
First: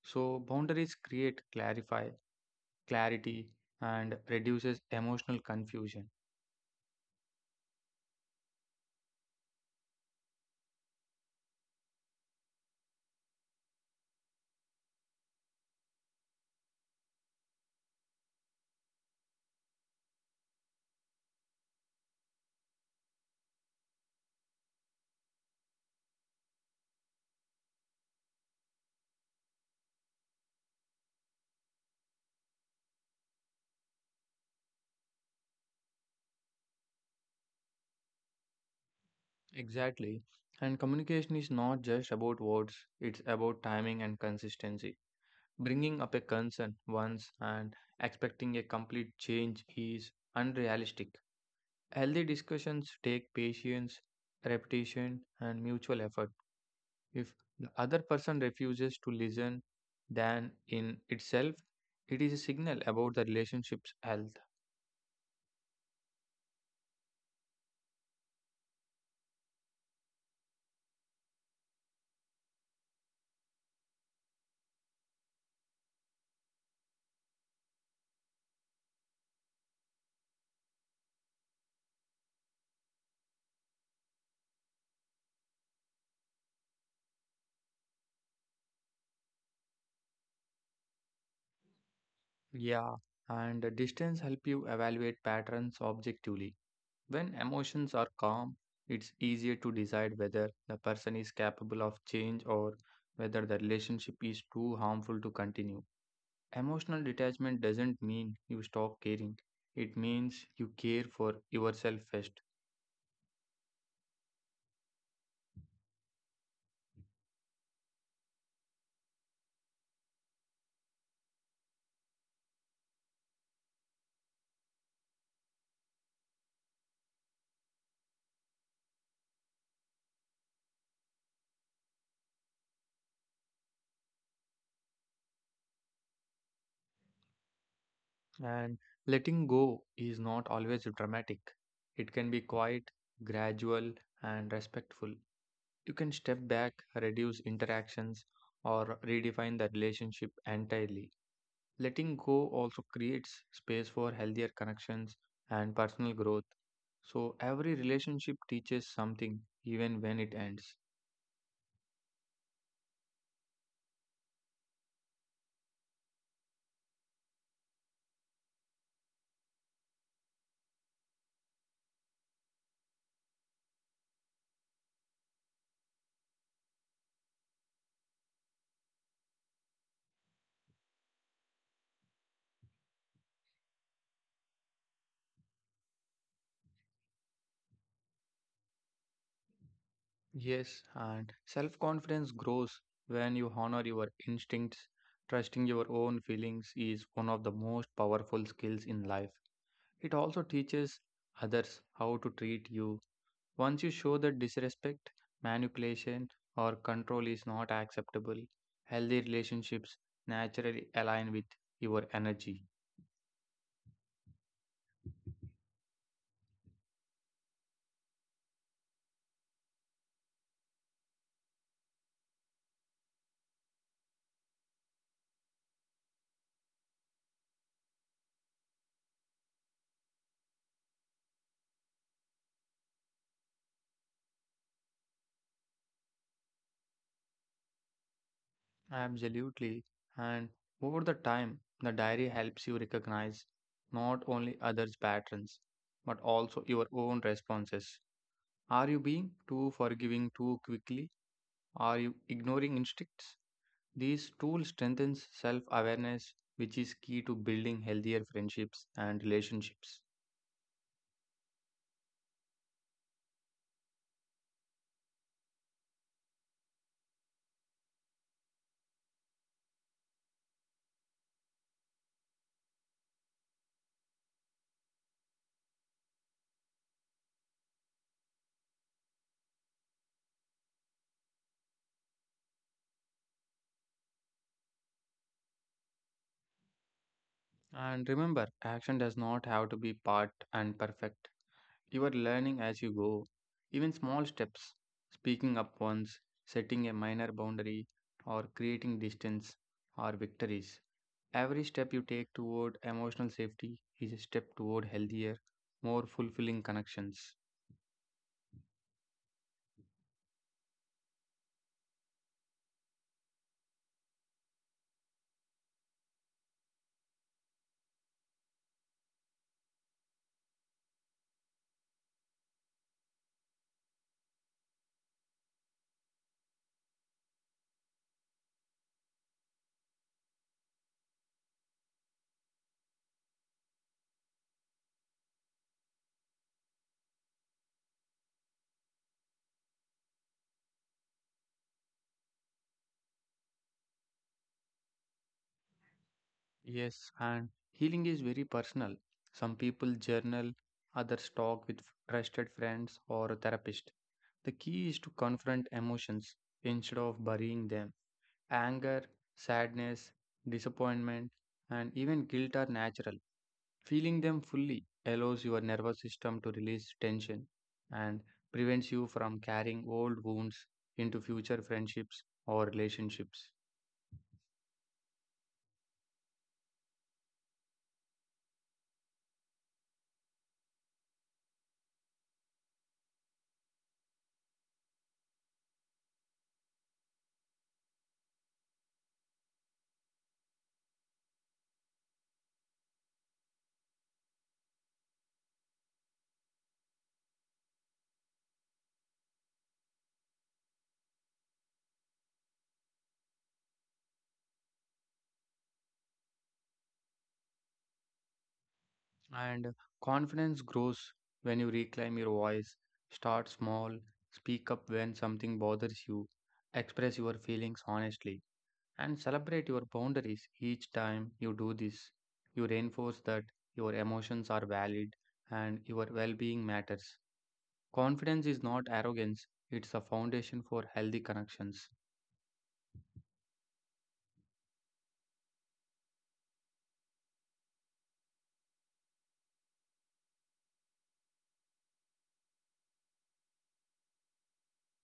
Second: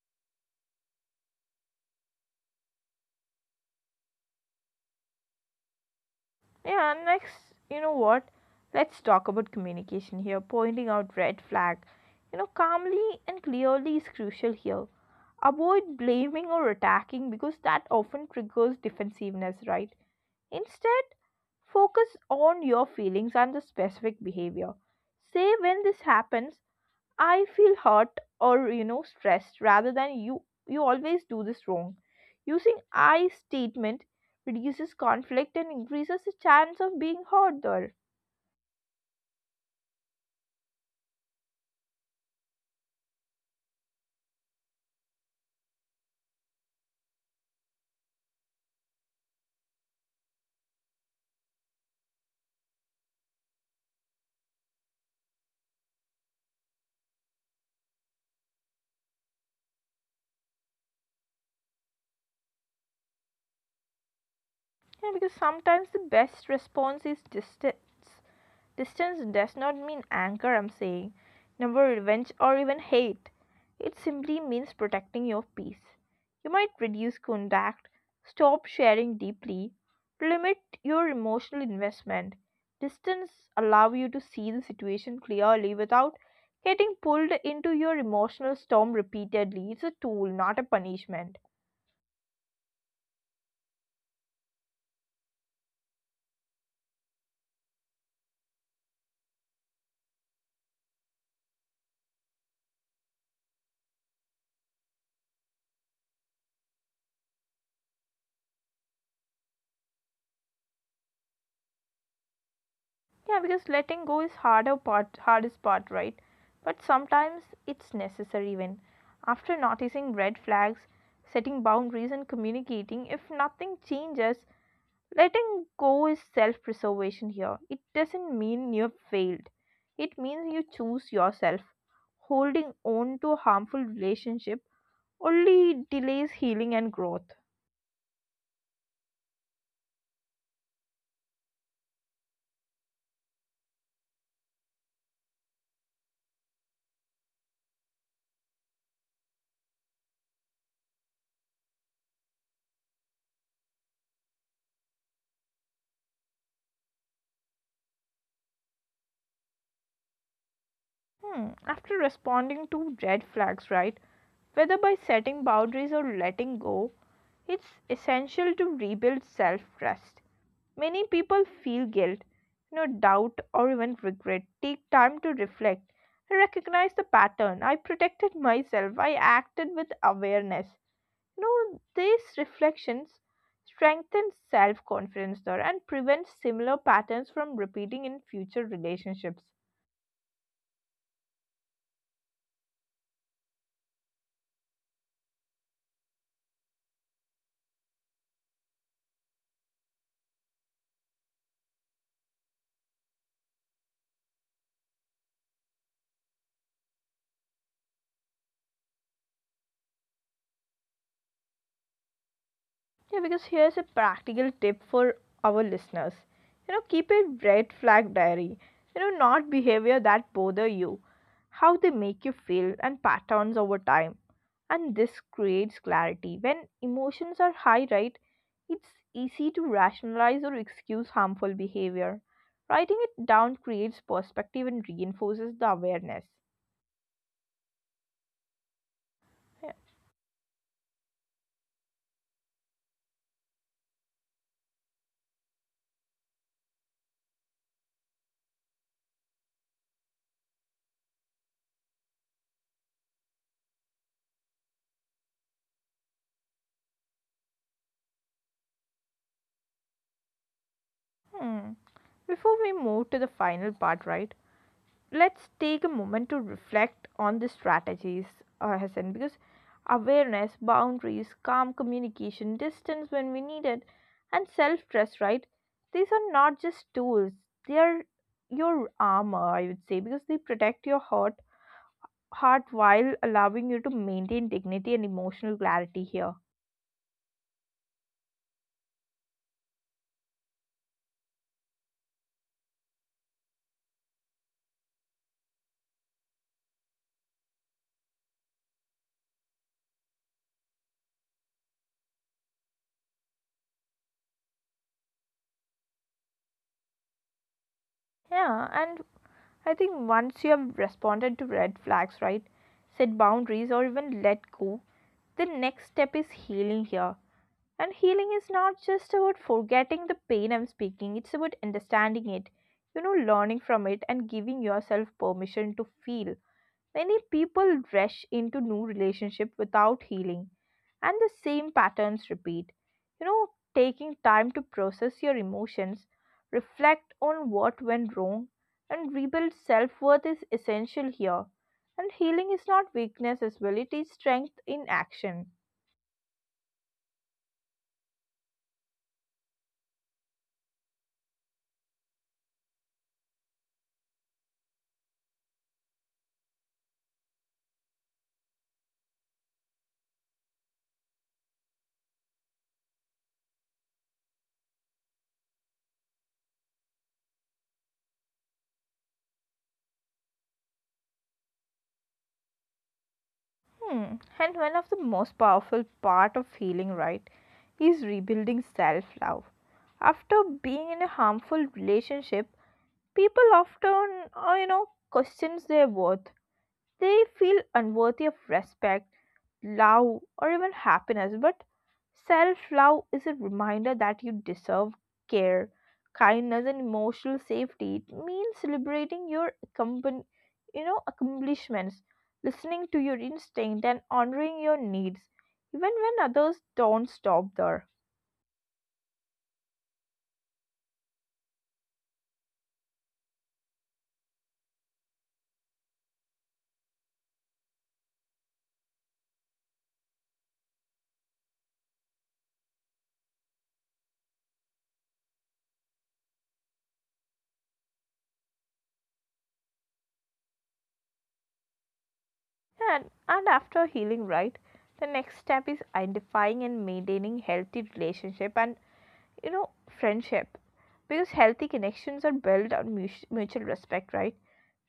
B: So, boundaries create clarify, clarity and reduces emotional confusion.
A: Yeah, next, you know what? Let's talk about communication here. Pointing out red flag, calmly and clearly is crucial here. Avoid blaming or attacking because that often triggers defensiveness, right? Instead, focus on your feelings and the specific behavior. Say when this happens I feel hurt or stressed rather than you always do this wrong. Using I statement reduces conflict and increases the chance of being hurt there.
B: Exactly. And communication is not just about words, it's about timing and consistency. Bringing up a concern once and expecting a complete change is unrealistic. Healthy discussions take patience, repetition, and mutual effort. If the other person refuses to listen, then in itself, it is a signal about the relationship's health.
A: Yeah, because sometimes the best response is distance. Distance does not mean anger, I'm saying, never revenge or even hate. It simply means protecting your peace. You might reduce contact, stop sharing deeply, limit your emotional investment. Distance allows you to see the situation clearly without getting pulled into your emotional storm repeatedly. It's a tool, not a punishment.
B: Yeah, and the distance help you evaluate patterns objectively. When emotions are calm, it's easier to decide whether the person is capable of change or whether the relationship is too harmful to continue. Emotional detachment doesn't mean you stop caring, it means you care for yourself first.
A: Yeah, because letting go is harder part, hardest part, right? But sometimes it's necessary when, after noticing red flags, setting boundaries, and communicating, if nothing changes, letting go is self preservation here. It doesn't mean you've failed, it means you choose yourself. Holding on to a harmful relationship only delays healing and growth.
B: And letting go is not always dramatic, it can be quiet, gradual, and respectful. You can step back, reduce interactions, or redefine the relationship entirely. Letting go also creates space for healthier connections and personal growth. So, every relationship teaches something even when it ends.
A: Hmm. After responding to red flags, right, whether by setting boundaries or letting go, it's essential to rebuild self trust. Many people feel guilt, doubt, or even regret. Take time to reflect and recognize the pattern. I protected myself, I acted with awareness. These reflections strengthen self confidence there and prevent similar patterns from repeating in future relationships.
B: Yes, and self confidence grows when you honor your instincts. Trusting your own feelings is one of the most powerful skills in life. It also teaches others how to treat you. Once you show that disrespect, manipulation, or control is not acceptable, healthy relationships naturally align with your energy.
A: Yeah, because here's a practical tip for our listeners. Keep a red flag diary. Not behavior that bother you, how they make you feel, and patterns over time. And this creates clarity. When emotions are high, right, it's easy to rationalize or excuse harmful behavior. Writing it down creates perspective and reinforces the awareness.
B: Absolutely.
A: Yeah.
B: And over the time, the diary helps you recognize not only others' patterns, but also your own responses. Are you being too forgiving too quickly? Are you ignoring instincts? These tools strengthens self-awareness, which is key to building healthier friendships and relationships.
A: Hmm. Before we move to the final part, right? Let's take a moment to reflect on the strategies, Hassan, because awareness, boundaries, calm communication, distance when we need it, and self trust, right? These are not just tools, they are your armor, I would say, because they protect your heart while allowing you to maintain dignity and emotional clarity here.
B: And remember, action does not have to be part and perfect. You are learning as you go. Even small steps, speaking up once, setting a minor boundary, or creating distance, are victories. Every step you take toward emotional safety is a step toward healthier, more fulfilling connections.
A: Yeah, and I think once you have responded to red flags, right, set boundaries, or even let go, the next step is healing here. And healing is not just about forgetting the pain I'm speaking, it's about understanding it, learning from it and giving yourself permission to feel. Many people rush into new relationship without healing and the same patterns repeat. You know, taking time to process your emotions, reflect on what went wrong and rebuild self-worth is essential here. And healing is not weakness as well, it is strength in action.
B: Yes, and healing is very personal. Some people journal, others talk with trusted friends or a therapist. The key is to confront emotions instead of burying them. Anger, sadness, disappointment, and even guilt are natural. Feeling them fully allows your nervous system to release tension and prevents you from carrying old wounds into future friendships or relationships.
A: Hmm. And one of the most powerful part of healing, right, is rebuilding self-love. After being in a harmful relationship, people often, questions their worth. They feel unworthy of respect, love, or even happiness. But self love is a reminder that you deserve care, kindness, and emotional safety. It means celebrating your accomplishments, listening to your instinct, and honoring your needs, even when others don't stop there.
B: And confidence grows when you reclaim your voice, start small, speak up when something bothers you, express your feelings honestly, and celebrate your boundaries each time you do this. You reinforce that your emotions are valid and your well being matters. Confidence is not arrogance, it's a foundation for healthy connections.
A: And after healing, right? The next step is identifying and maintaining healthy relationship and you know friendship, because healthy connections are built on mutual respect, right,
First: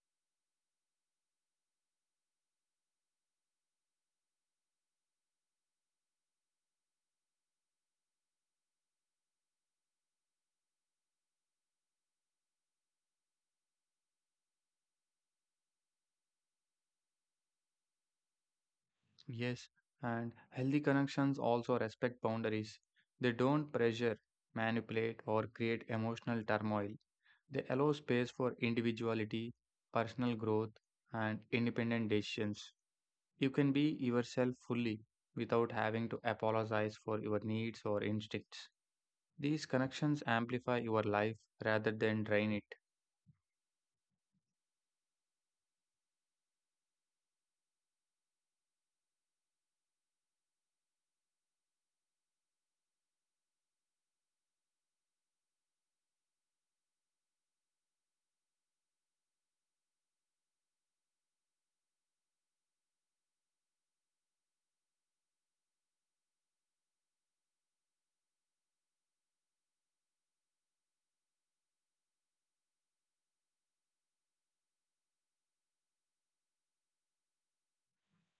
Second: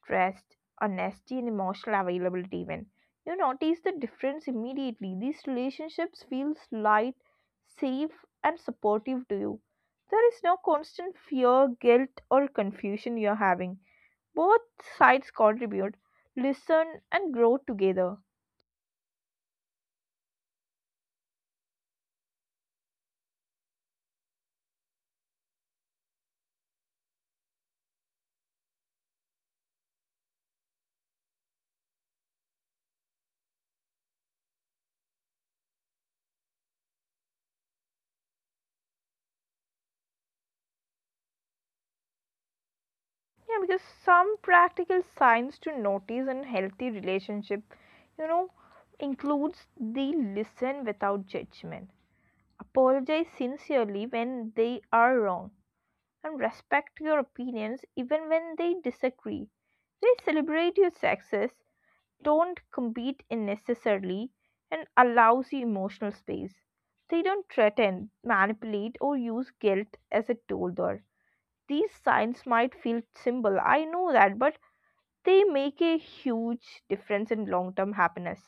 A: trust, honesty and emotional availability even. You notice the difference immediately, these relationships feel light, safe, and supportive to you. There is no constant fear, guilt or confusion you're having. Both sides contribute, listen and grow together.
B: Yes, and healthy connections also respect boundaries. They don't pressure, manipulate, or create emotional turmoil. They allow space for individuality, personal growth, and independent decisions. You can be yourself fully without having to apologize for your needs or instincts. These connections amplify your life rather than drain it.
A: Yeah, because some practical signs to notice in healthy relationship, you know, includes the listen without judgment, apologize sincerely when they are wrong, and respect your opinions even when they disagree. They celebrate your success, don't compete unnecessarily, and allows you emotional space. They don't threaten, manipulate, or use guilt as a tool there. These signs might feel simple, I know that, but they make a huge difference in long term happiness.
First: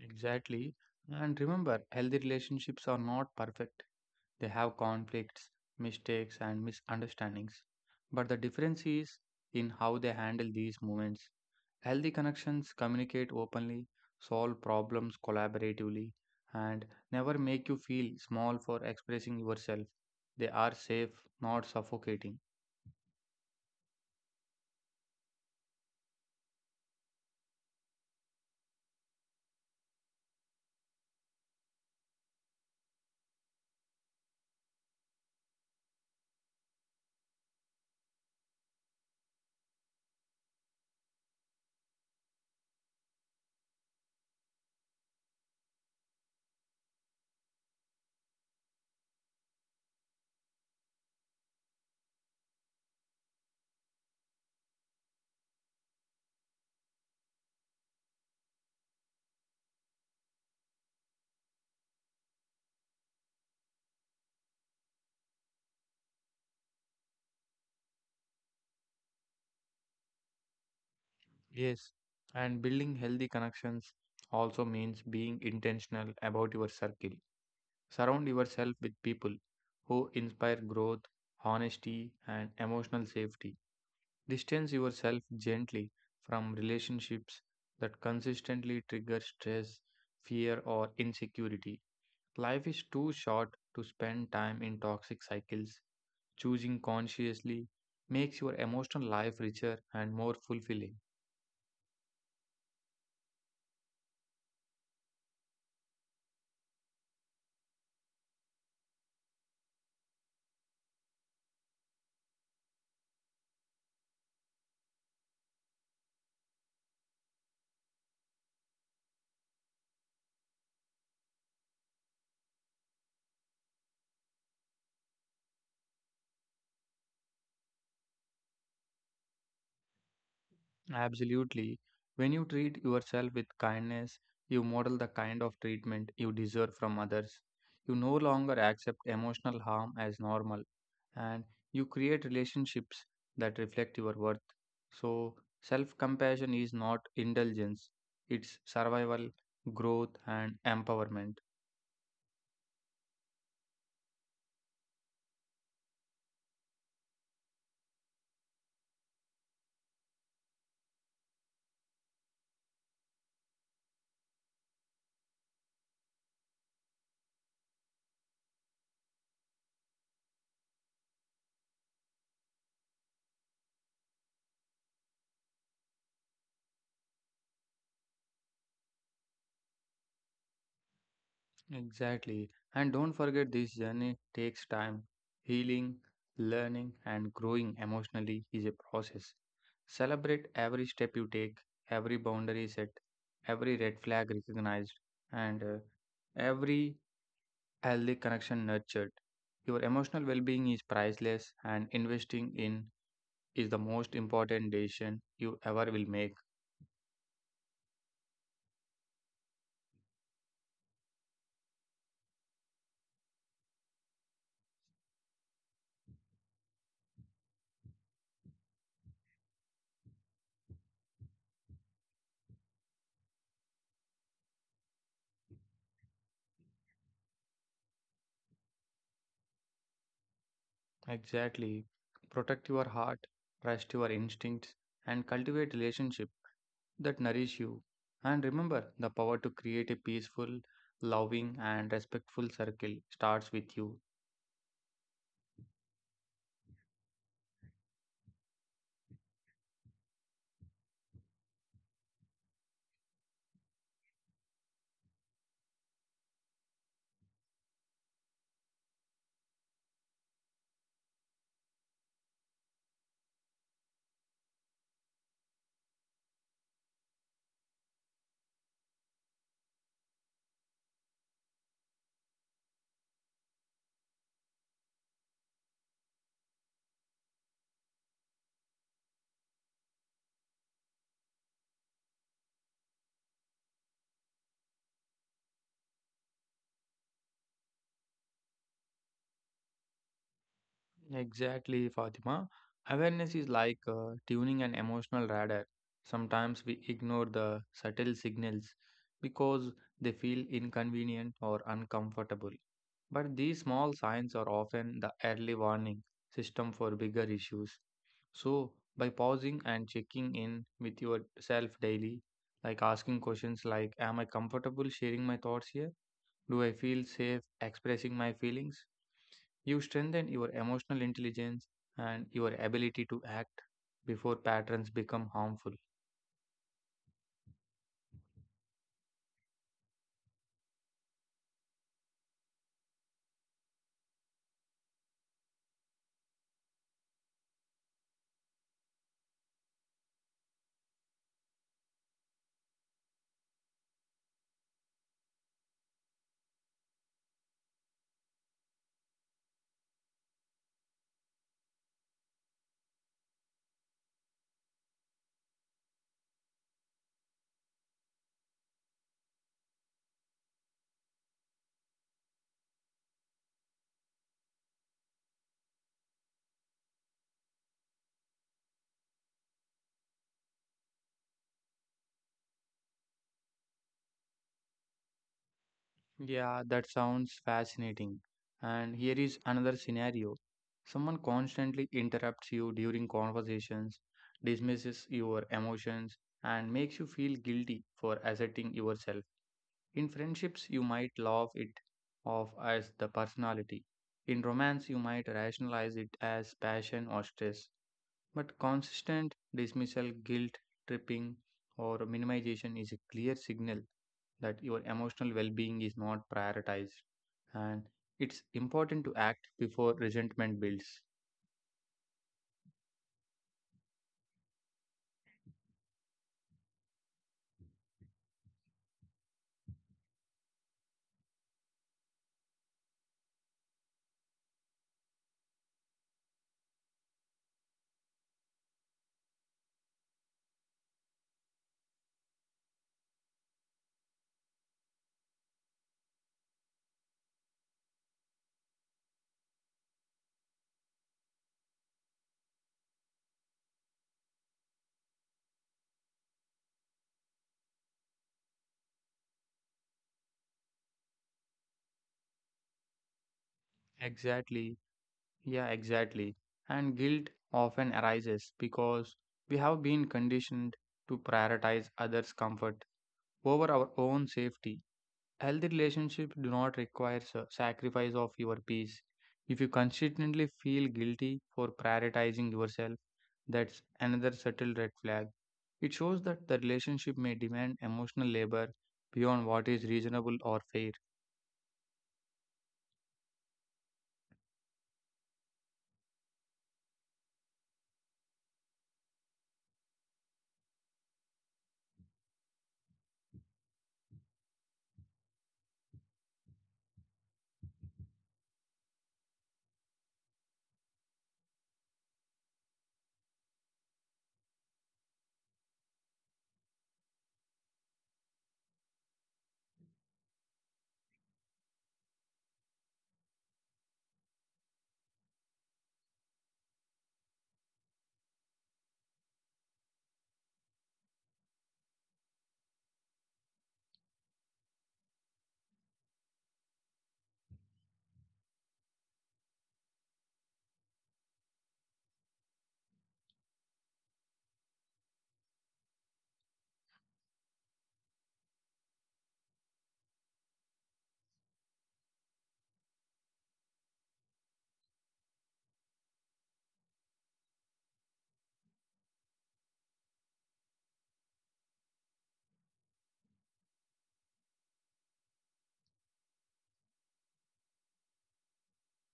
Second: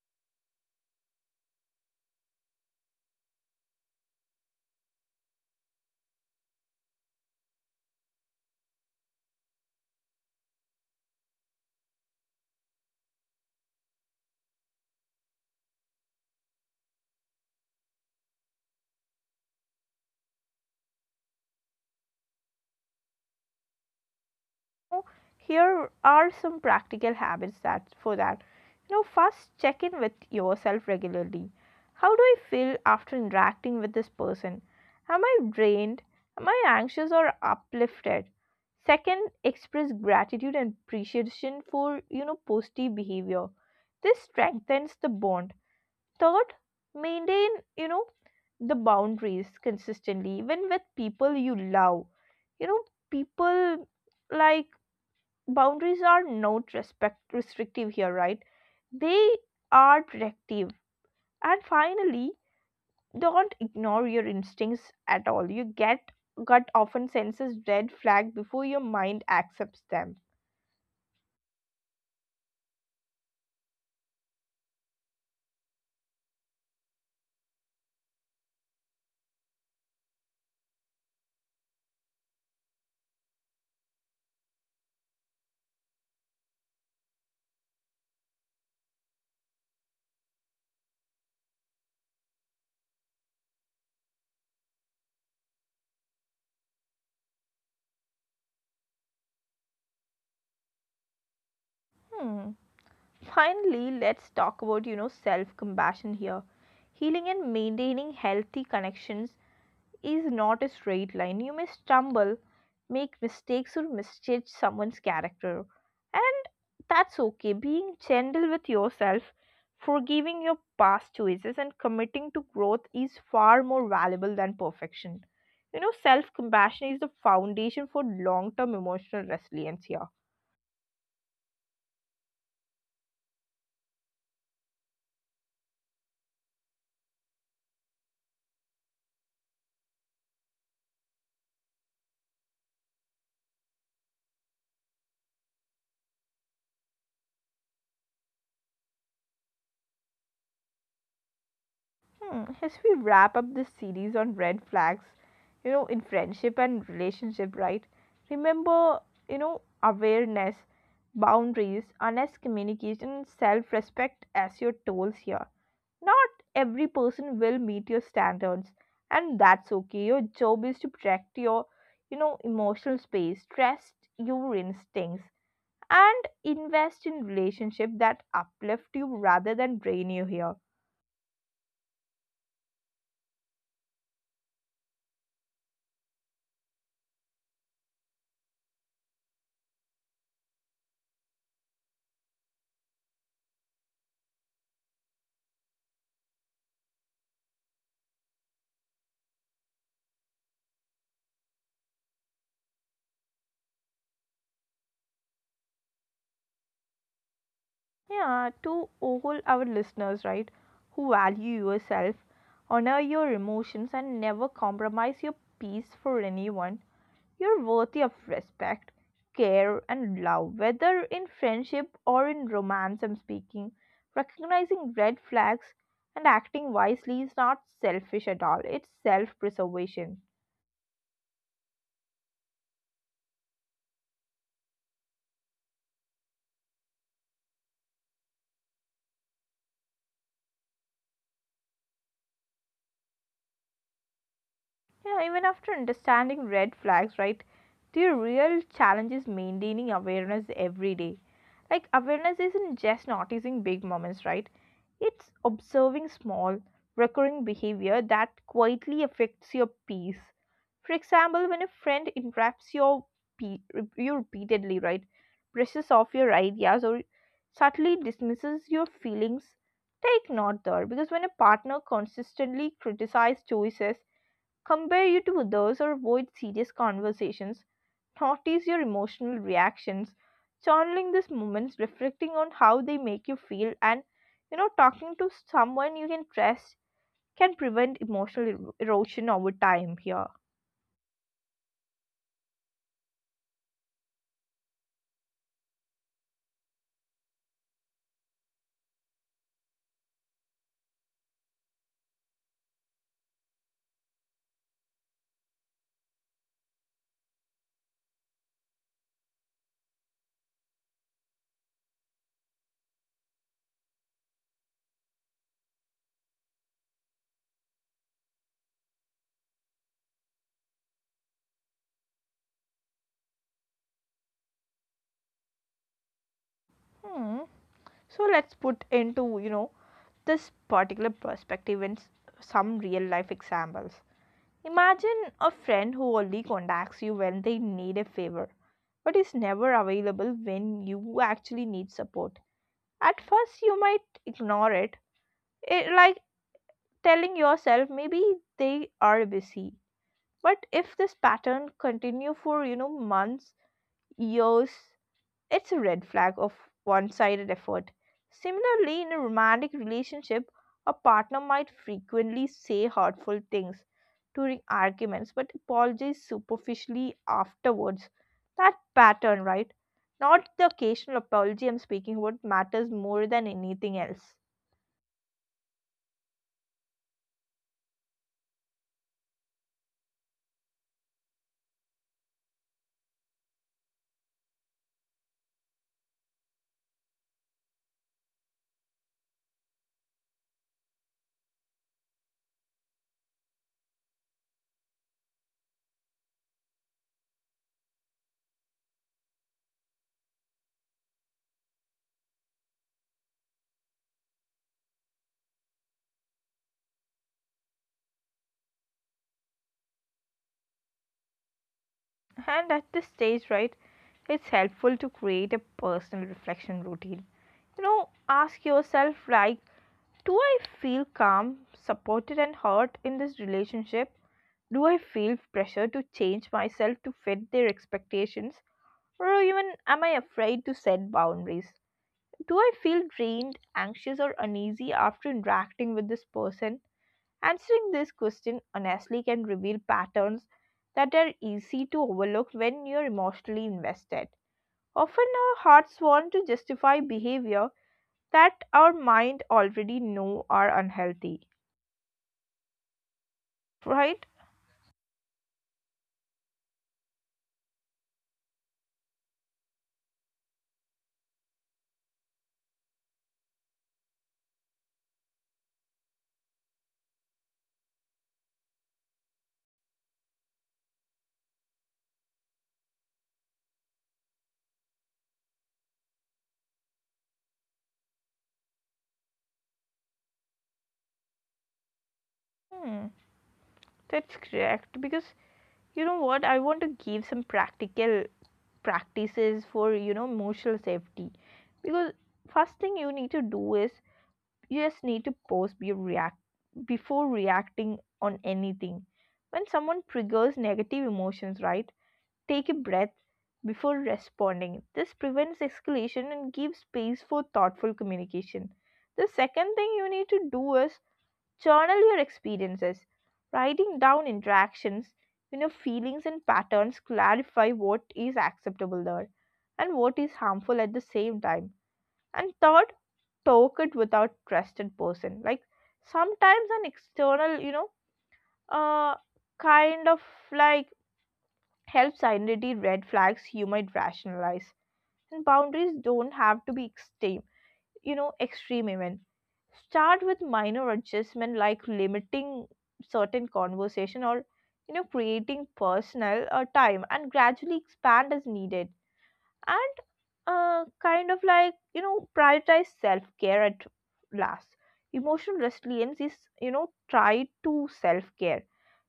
B: Exactly. And remember, healthy relationships are not perfect. They have conflicts, mistakes, and misunderstandings. But the difference is in how they handle these moments. Healthy connections communicate openly, solve problems collaboratively, and never make you feel small for expressing yourself. They are safe, not suffocating.
A: So here are some practical habits that for that. First check in with yourself regularly. How do I feel after interacting with this person? Am I drained? Am I anxious or uplifted? Second, express gratitude and appreciation for positive behavior. This strengthens the bond. Third, maintain, you know, the boundaries consistently, even with people you love. You know, people like boundaries are not respect restrictive here, right? They are protective. And finally, don't ignore your instincts at all. You get gut often senses red flag before your mind accepts them.
B: Yes, and building healthy connections also means being intentional about your circle. Surround yourself with people who inspire growth, honesty, and emotional safety. Distance yourself gently from relationships that consistently trigger stress, fear, or insecurity. Life is too short to spend time in toxic cycles. Choosing consciously makes your emotional life richer and more fulfilling.
A: Hmm. Finally, let's talk about, self compassion here. Healing and maintaining healthy connections is not a straight line. You may stumble, make mistakes, or misjudge someone's character. And that's okay. Being gentle with yourself, forgiving your past choices, and committing to growth is far more valuable than perfection. Self compassion is the foundation for long term emotional resilience here.
B: Absolutely. When you treat yourself with kindness, you model the kind of treatment you deserve from others. You no longer accept emotional harm as normal, and you create relationships that reflect your worth. So, self compassion is not indulgence, it's survival, growth, and empowerment.
A: Hmm. As we wrap up this series on red flags, you know, in friendship and relationship, right? Remember, you know, awareness, boundaries, honest communication, and self respect as your tools here. Not every person will meet your standards, and that's okay. Your job is to protect your, you know, emotional space, trust your instincts, and invest in relationship that uplift you rather than drain you here.
B: Exactly. And don't forget this journey takes time. Healing, learning, and growing emotionally is a process. Celebrate every step you take, every boundary set, every red flag recognized, and every healthy connection nurtured. Your emotional well being is priceless, and investing in is the most important decision you ever will make.
A: Yeah, to all our listeners, right, who value yourself, honor your emotions, and never compromise your peace for anyone, you're worthy of respect, care, and love, whether in friendship or in romance. I'm speaking. Recognizing red flags and acting wisely is not selfish at all, it's self preservation.
B: Exactly. Protect your heart, trust your instincts, and cultivate relationships that nourish you. And remember, the power to create a peaceful, loving, and respectful circle starts with you.
A: Yeah, even after understanding red flags, right? The real challenge is maintaining awareness every day. Like, awareness isn't just noticing big moments, right? It's observing small, recurring behavior that quietly affects your peace. For example, when a friend interrupts your pe- you repeatedly, right? Presses off your ideas or subtly dismisses your feelings, take note there, because when a partner consistently criticizes choices, compare you to others, or avoid serious conversations. Notice your emotional reactions. Journaling these moments, reflecting on how they make you feel, and you know, talking to someone you can trust can prevent emotional erosion over time here.
B: Exactly, Fatima. Awareness is like tuning an emotional radar. Sometimes we ignore the subtle signals because they feel inconvenient or uncomfortable. But these small signs are often the early warning system for bigger issues. So, by pausing and checking in with yourself daily, like asking questions like, am I comfortable sharing my thoughts here? Do I feel safe expressing my feelings? You strengthen your emotional intelligence and your ability to act before patterns become harmful.
A: Hmm. So let's put into you know this particular perspective in some real life examples. Imagine a friend who only contacts you when they need a favor, but is never available when you actually need support. At first, you might ignore it, it like telling yourself maybe they are busy. But if this pattern continue for you know months, years, it's a red flag of one sided effort. Similarly, in a romantic relationship, a partner might frequently say hurtful things during arguments but apologize superficially afterwards. That pattern, right? Not the occasional apology I'm speaking about matters more than anything else.
B: Yeah, that sounds fascinating. And here is another scenario someone constantly interrupts you during conversations, dismisses your emotions, and makes you feel guilty for asserting yourself. In friendships, you might laugh it off as the personality. In romance, you might rationalize it as passion or stress. But consistent dismissal, guilt, tripping, or minimization is a clear signal that your emotional well being is not prioritized. And it's important to act before resentment builds.
A: And at this stage, right, it's helpful to create a personal reflection routine. You know, ask yourself like, do I feel calm, supported, and heard in this relationship? Do I feel pressure to change myself to fit their expectations? Or even am I afraid to set boundaries? Do I feel drained, anxious, or uneasy after interacting with this person? Answering this question honestly can reveal patterns that are easy to overlook when you're emotionally invested. Often, our hearts want to justify behavior that our mind already know are unhealthy, right?
B: Exactly. Yeah, exactly. And guilt often arises because we have been conditioned to prioritize others' comfort over our own safety. Healthy relationships do not require sacrifice of your peace. If you consistently feel guilty for prioritizing yourself, that's another subtle red flag. It shows that the relationship may demand emotional labor beyond what is reasonable or fair.
A: Hmm, that's correct, because you know what? I want to give some practical practices for you know emotional safety, because first thing you need to do is you just need to pause be react before reacting on anything. When someone triggers negative emotions, right, take a breath before responding. This prevents escalation and gives space for thoughtful communication. The second thing you need to do is journal your experiences. Writing down interactions, you know, feelings and patterns clarify what is acceptable there and what is harmful at the same time. And third, talk it without trusted person. Like sometimes an external, you know, uh, kind of like helps identity red flags you might rationalize. And boundaries don't have to be extreme, you know, extreme event. Start with minor adjustment like limiting certain conversation, or you know, creating personal time and gradually expand as needed. And kind of like, you know, prioritize self-care. At last, emotional resilience is, you know, try to self-care,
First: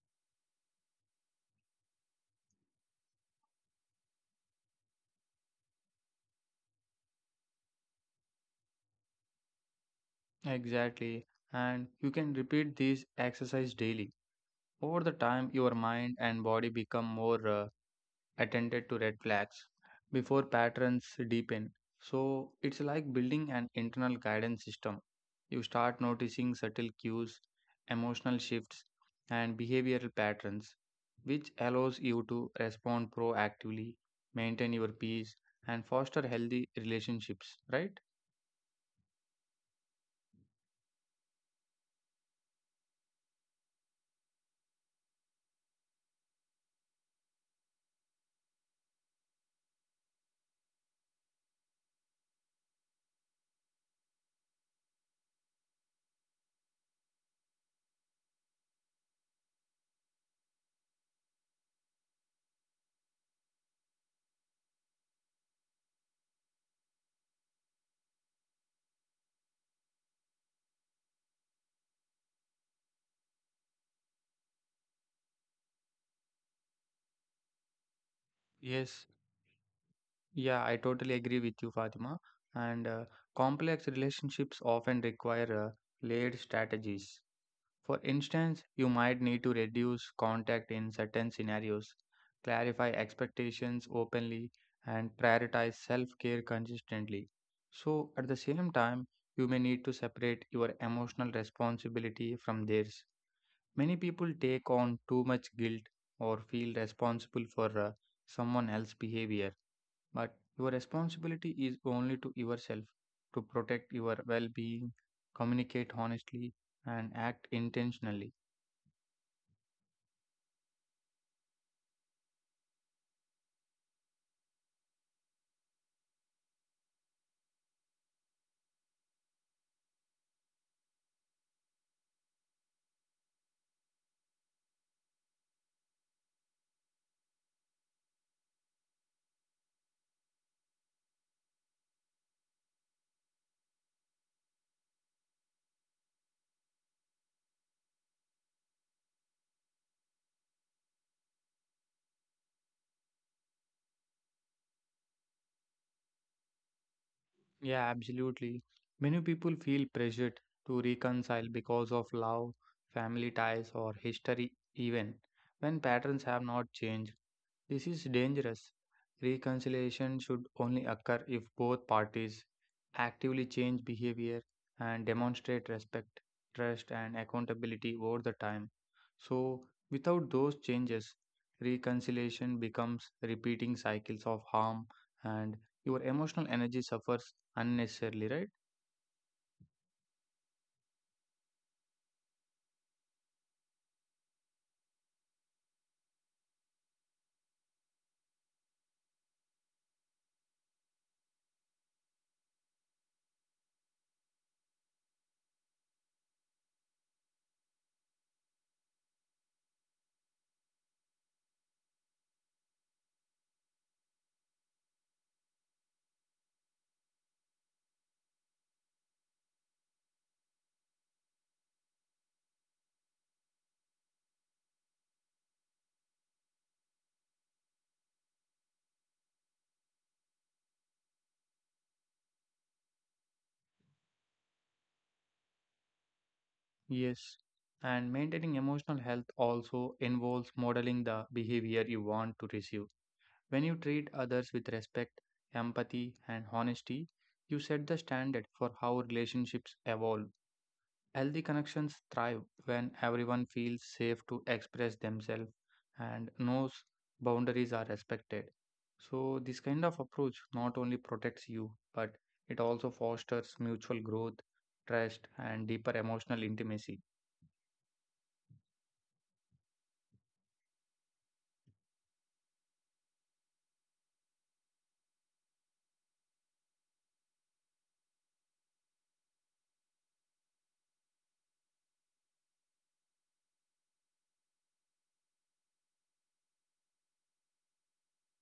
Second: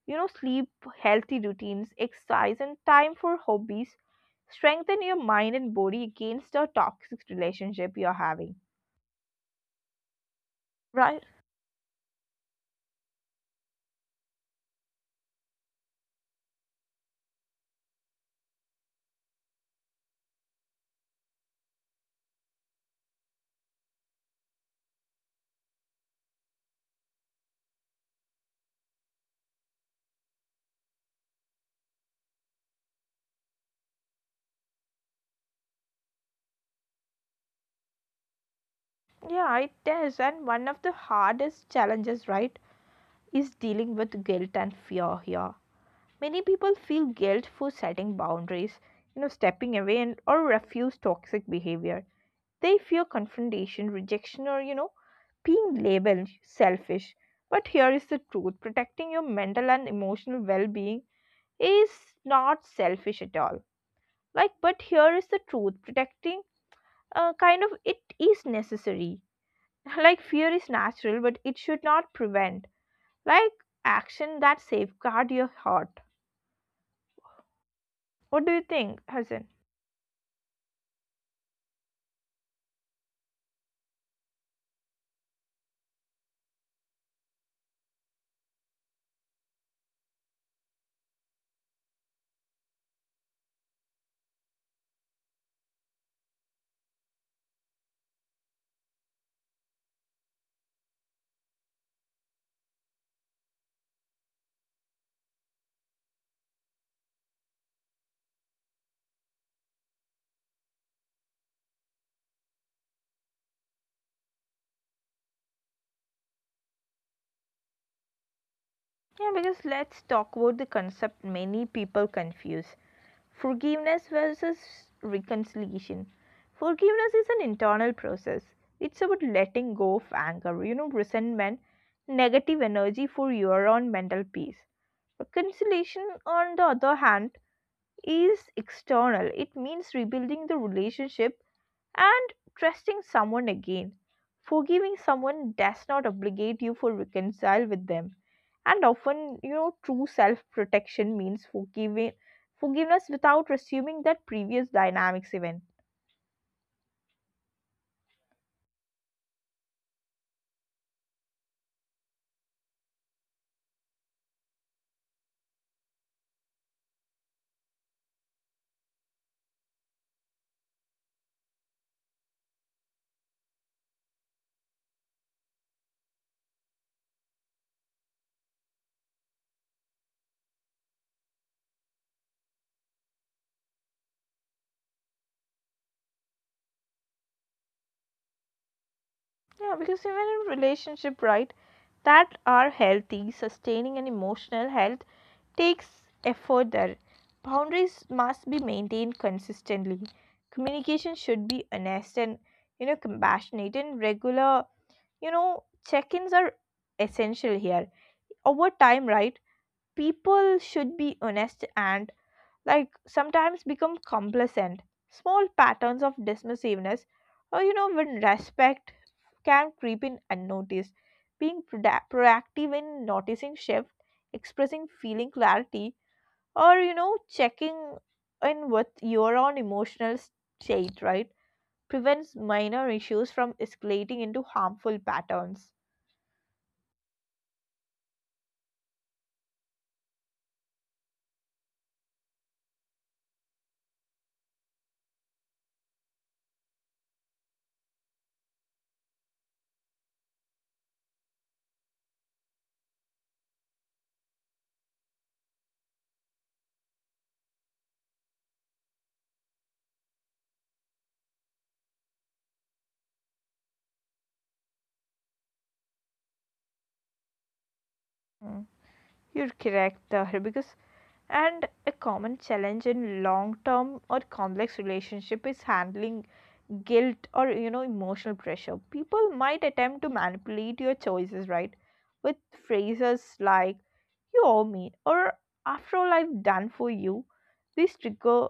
A: you know, sleep, healthy routines, exercise, and time for hobbies strengthen your mind and body against the toxic relationship you're having,
B: Exactly.
A: right?
B: And you can repeat this exercise daily. Over the time, your mind and body become more attended to red flags before patterns deepen. So it's like building an internal guidance system. You start noticing subtle cues, emotional shifts, and behavioral patterns, which allows you to respond proactively, maintain your peace, and foster healthy relationships, right?
A: Yeah, it is. And one of the hardest challenges, right, is dealing with guilt and fear here. Many people feel guilt for setting boundaries, you know, stepping away and or refuse toxic behavior. They fear confrontation, rejection, or you know, being labeled selfish. But here is the truth, protecting your mental and emotional well being is not selfish at all. Like, but here is the truth protecting, kind of, it is necessary. *laughs* Like fear is natural, but it should not prevent like action that safeguard your heart. What do you
B: Yes,
A: think, Hassan?
B: yeah, I totally agree with you, Fatima. And complex relationships often require layered strategies. For instance, you might need to reduce contact in certain scenarios, clarify expectations openly, and prioritize self care consistently. So, at the same time, you may need to separate your emotional responsibility from theirs. Many people take on too much guilt or feel responsible for someone else's behavior, but your responsibility is only to yourself to protect your well being, communicate honestly, and act intentionally.
A: Yeah, because let's talk about the concept. Many people confuse forgiveness versus reconciliation. Forgiveness is an internal process. It's about letting go of anger, you know, resentment, negative energy for your own mental peace. Reconciliation, on the other hand, is external. It means rebuilding the relationship and trusting someone again. Forgiving someone does not obligate you for reconcile with them. And often, you know, true self-protection means forgiving forgiveness without resuming that previous dynamics even.
B: Yeah, absolutely. Many people feel pressured to reconcile because of love, family ties, or history, even when patterns have not changed. This is dangerous. Reconciliation should only occur if both parties actively change behavior and demonstrate respect, trust, and accountability over the time. So, without those changes, reconciliation becomes repeating cycles of harm and your emotional energy suffers unnecessarily, right?
A: Yeah, because even in relationship, right, that are healthy, sustaining and emotional health takes effort there. Boundaries must be maintained consistently. Communication should be honest and you know compassionate and regular. You know, check-ins are essential here. Over time, right, people should be honest and like sometimes become complacent. Small patterns of dismissiveness or you know when respect can creep in unnoticed. Being proactive in noticing shift, expressing feeling clarity, or you know checking in with your own emotional state, right, prevents minor issues from escalating into harmful patterns.
B: Yes. And maintaining emotional health also involves modeling the behavior you want to receive. When you treat others with respect, empathy, and honesty, you set the standard for how relationships evolve. Healthy connections thrive when everyone feels safe to express themselves and knows boundaries are respected. So, this kind of approach not only protects you, but it also fosters mutual growth, trust, and deeper emotional intimacy.
A: Mm. You're correct, Tahir, because and a common challenge in long-term or complex relationship is handling guilt, or you know, emotional pressure. People might attempt to manipulate your choices, right? With phrases like "you owe me" or "after all I've done for you." These trigger,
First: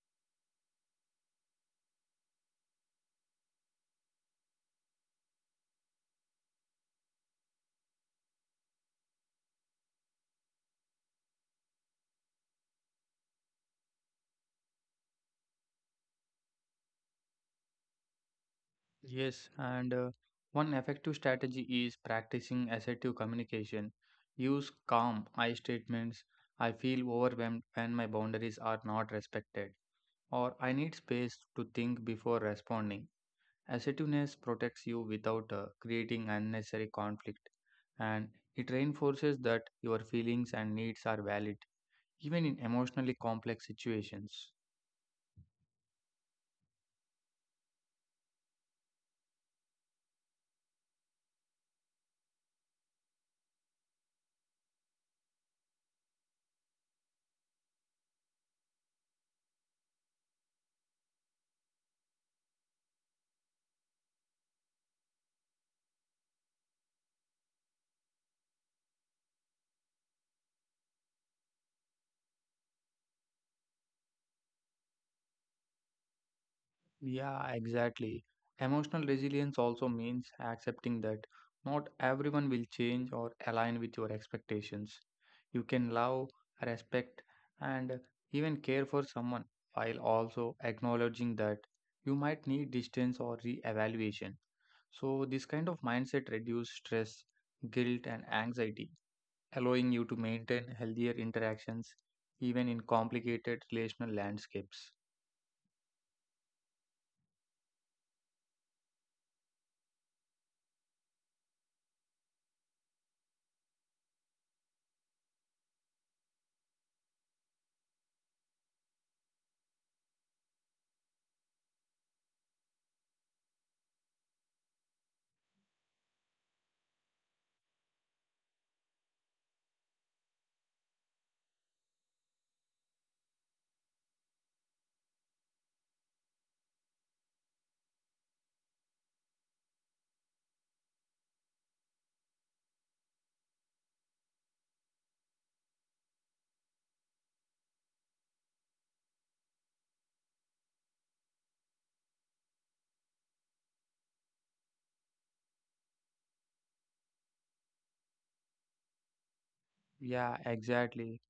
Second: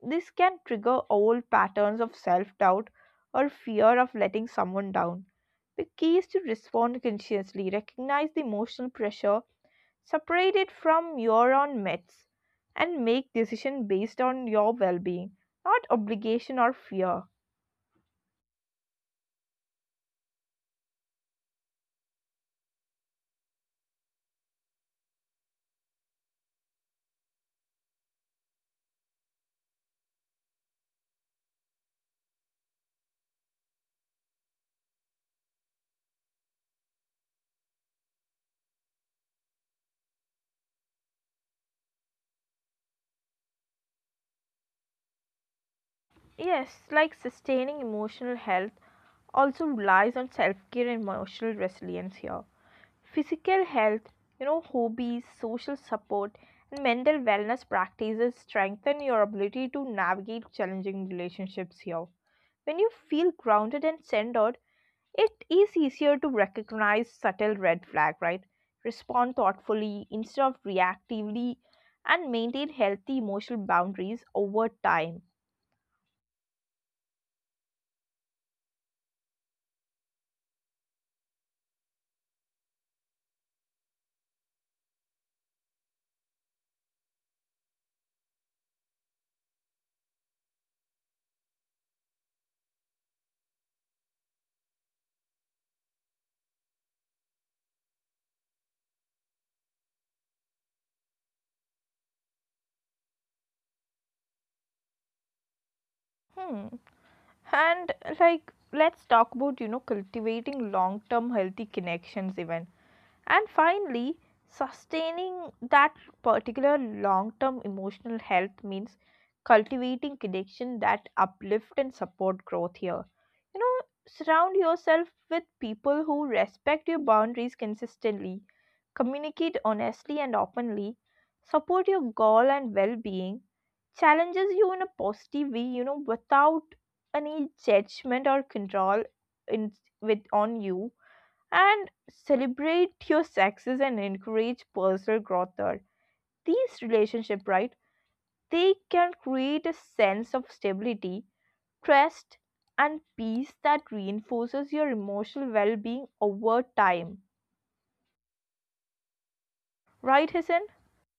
A: this can trigger old patterns of self-doubt or fear of letting someone down. The key is to respond consciously, recognize the emotional pressure, separate it from your own myths, and make decisions based on your well being, not obligation or fear.
B: Yes, and one effective strategy is practicing assertive communication. Use calm I statements. I feel overwhelmed when my boundaries are not respected, or I need space to think before responding. Assertiveness protects you without creating unnecessary conflict, and it reinforces that your feelings and needs are valid, even in emotionally complex situations.
A: Yes, like sustaining emotional health also relies on self care and emotional resilience here. Physical health, you know, hobbies, social support, and mental wellness practices strengthen your ability to navigate challenging relationships here. When you feel grounded and centered, it is easier to recognize subtle red flag, right? Respond thoughtfully instead of reactively and maintain healthy emotional boundaries over time.
B: Yeah, exactly. Emotional resilience also means accepting that not everyone will change or align with your expectations. You can love, respect, and even care for someone while also acknowledging that you might need distance or re-evaluation. So, this kind of mindset reduces stress, guilt, and anxiety, allowing you to maintain healthier interactions even in complicated relational landscapes.
A: Hmm. And like let's talk about, you know, cultivating long-term healthy connections even. And finally, sustaining that particular long term emotional health means cultivating connection that uplift and support growth here. You know, surround yourself with people who respect your boundaries consistently, communicate honestly and openly, support your goal and well being, challenges you in a positive way, you know, without any judgment or control in with on you, and celebrate your success and encourage personal growth there. These relationship, right, they can create a sense of stability, trust, and peace that reinforces your emotional well-being over time.
B: Yeah,
A: Right, Hasan?
B: exactly.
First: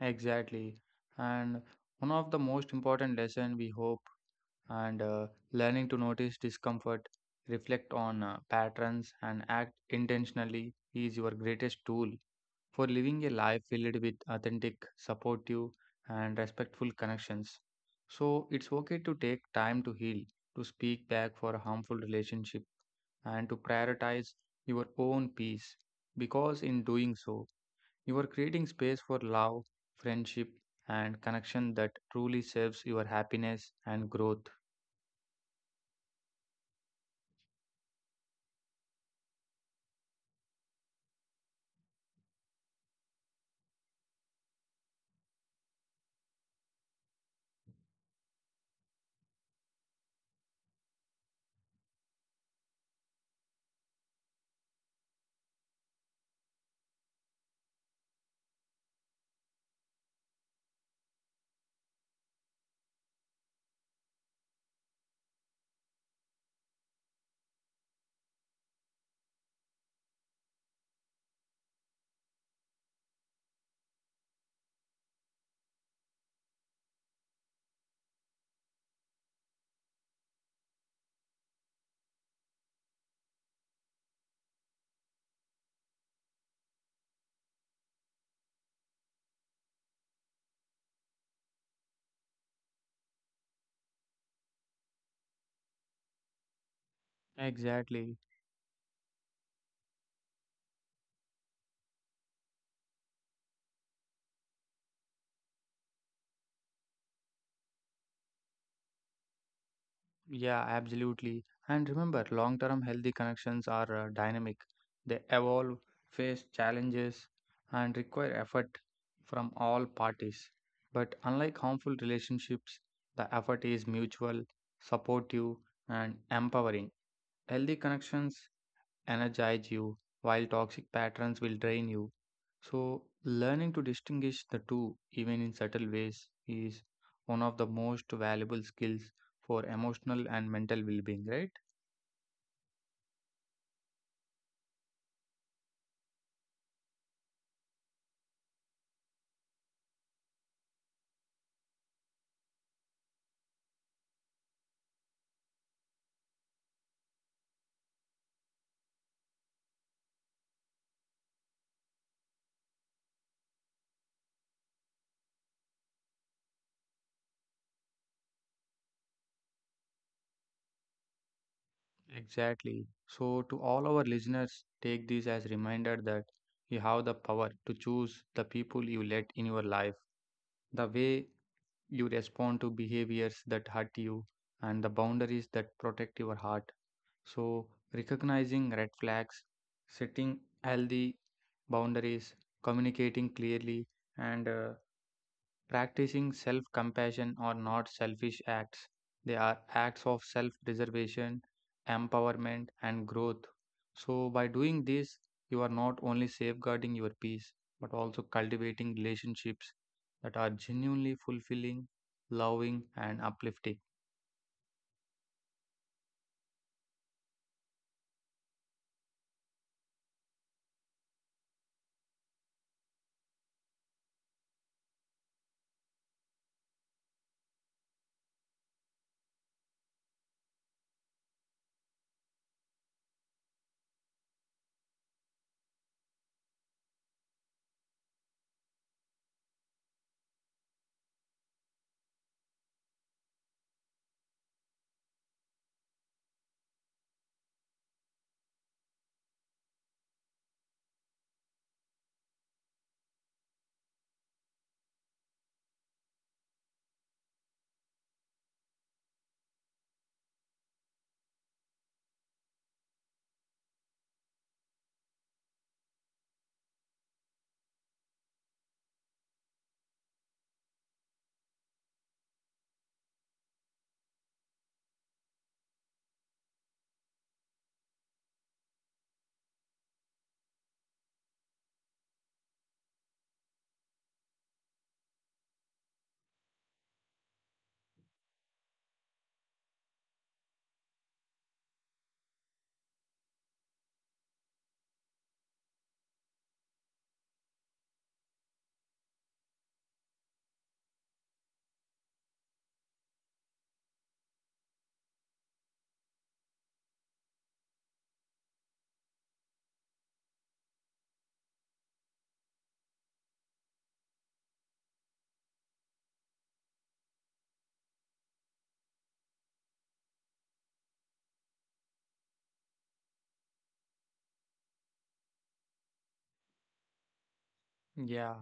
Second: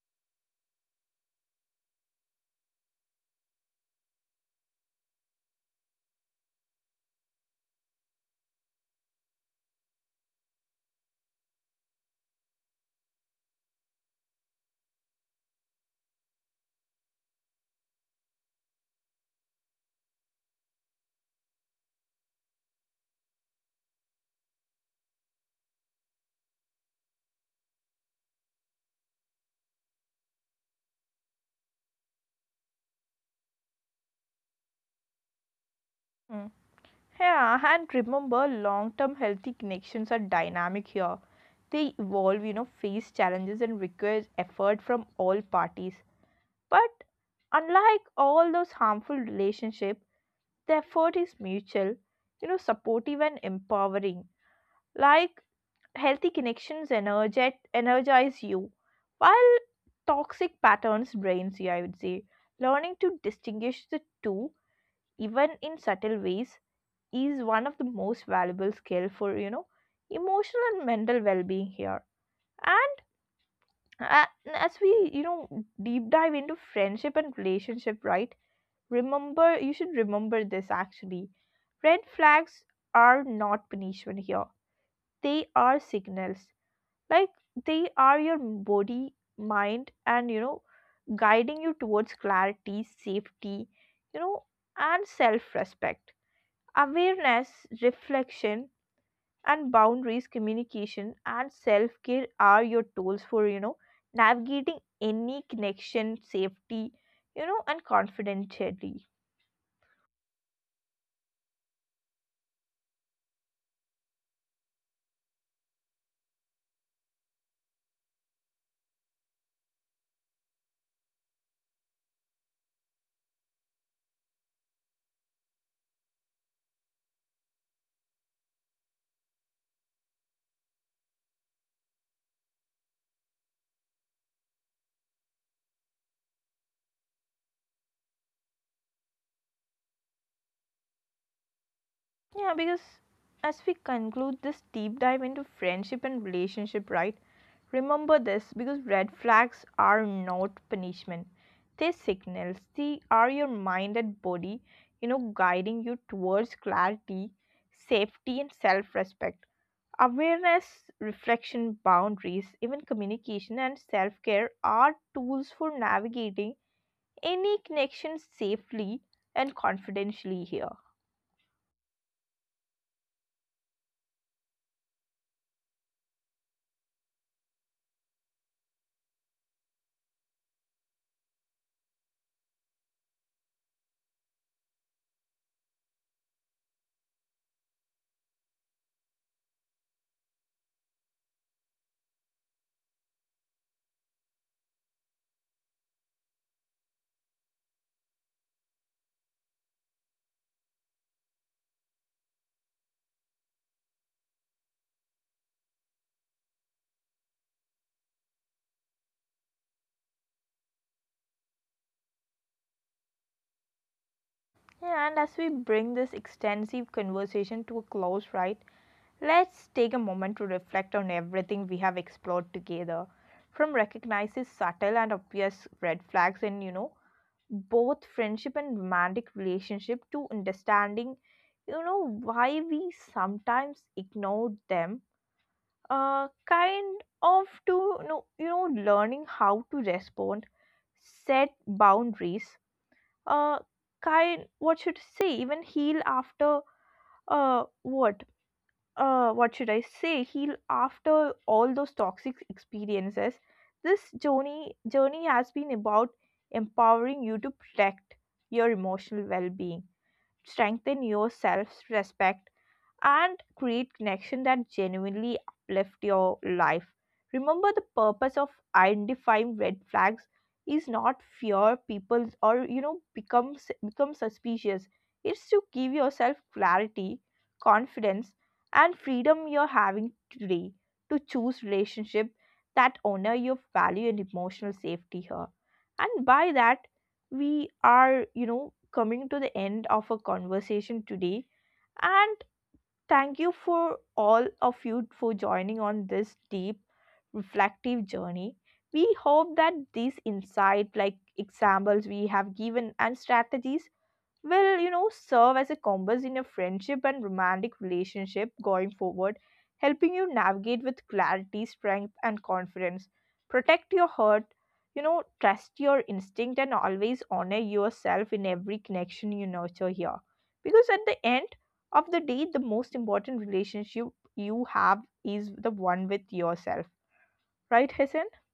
B: Exactly. And one of the most important lesson we hope and learning to notice discomfort, reflect on patterns and act intentionally is your greatest tool for living a life filled with authentic, supportive and respectful connections. So it's okay to take time to heal, to speak back for a harmful relationship and to prioritize your own peace because in doing so you are creating space for love, friendship, and connection that truly serves your happiness and growth.
A: Hmm. Yeah, and remember, long-term healthy connections are dynamic here. They evolve, you know, face challenges and requires effort from all parties. But unlike all those harmful relationships, the effort is mutual, you know, supportive and empowering. Like healthy connections energize you, while toxic patterns drains you, I would say. Learning to distinguish the two, even in subtle ways, is one of the most valuable skill for, you know, emotional and mental well-being here. And uh, as we, you know, deep dive into friendship and relationship, right? Remember, you should remember this actually. Red flags are not punishment here. They are signals. Like they are your body, mind, and you know, guiding you towards clarity, safety, you know, and self respect. Awareness,
B: Exactly.
A: reflection, and boundaries, communication, and self care are your tools for, you know, navigating any connection, safety, you know, and confidentially.
B: Yeah, absolutely. And remember, long term healthy connections are dynamic, they evolve, face challenges, and require effort from all parties. But unlike harmful relationships, the effort is mutual, supportive, and empowering. Healthy connections energize you, while toxic patterns will drain you. So, learning to distinguish the two, even in subtle ways, is one of the most valuable skills for emotional and mental well being, right?
A: Yeah, because as we conclude this deep dive into friendship and relationship, right? Remember this, because red flags are not punishment. They signals. They are your mind and body, you know, guiding you towards clarity, safety and self-respect. Awareness, reflection, boundaries, even communication and self-care are tools for navigating any connection safely and confidentially here.
B: Exactly. So, to all our listeners, take this as reminder that you have the power to choose the people you let in your life, the way you respond to behaviors that hurt you, and the boundaries that protect your heart. So, recognizing red flags, setting healthy boundaries, communicating clearly, and practicing self compassion are not selfish acts. They are acts of self preservation, empowerment, and growth. So, by doing this, you are not only safeguarding your peace, but also cultivating relationships that are genuinely fulfilling, loving, and uplifting.
A: Yeah, and as we bring this extensive conversation to a close, right, let's take a moment to reflect on everything we have explored together. From recognizing subtle and obvious red flags in, you know, both friendship and romantic relationship to understanding, you know, why we sometimes ignore them. Kind of to, you know, learning how to respond, set boundaries, uh kind what should I say, even heal after what, what should I say, heal after all those toxic experiences. This journey has been about empowering you to protect your emotional well-being, strengthen your self-respect, and create connection that genuinely uplift your life. Remember, the purpose of identifying red flags is not fear people, or you know, become suspicious. It's to give yourself clarity, confidence, and freedom you're having today to choose relationship that honor your value and emotional safety here. And by that, we are, you know, coming to the end of a conversation today. And thank you for all of you for joining on this deep, reflective journey. We hope that these insight, like examples we have given, and strategies will, you know, serve as a compass in your friendship and romantic relationship going forward, helping you navigate with clarity, strength, and confidence, protect your heart, you know, trust your instinct, and always honor yourself in every connection you nurture here, because at the end of the day, the most important relationship you have is the one with yourself, right, Hassan?
B: Yeah,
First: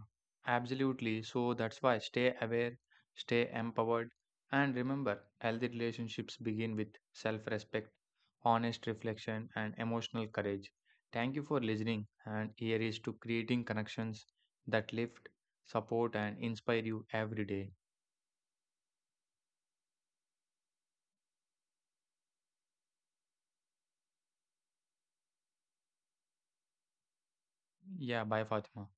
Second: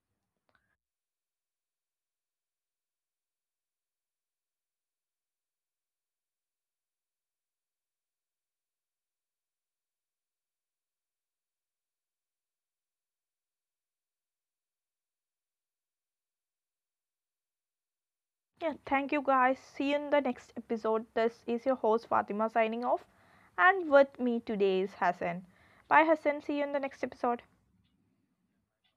B: absolutely. So that's why stay aware, stay empowered, and remember healthy relationships begin with self respect, honest reflection, and emotional courage. Thank you for listening, and here is to creating connections that lift, support, and inspire you every day.
A: Yeah, thank you guys. See you in the next episode. This is your host Fatima signing off, and with me today is Hassan. Bye, Hassan. See you in the next episode.
B: Yeah, bye, Fatima.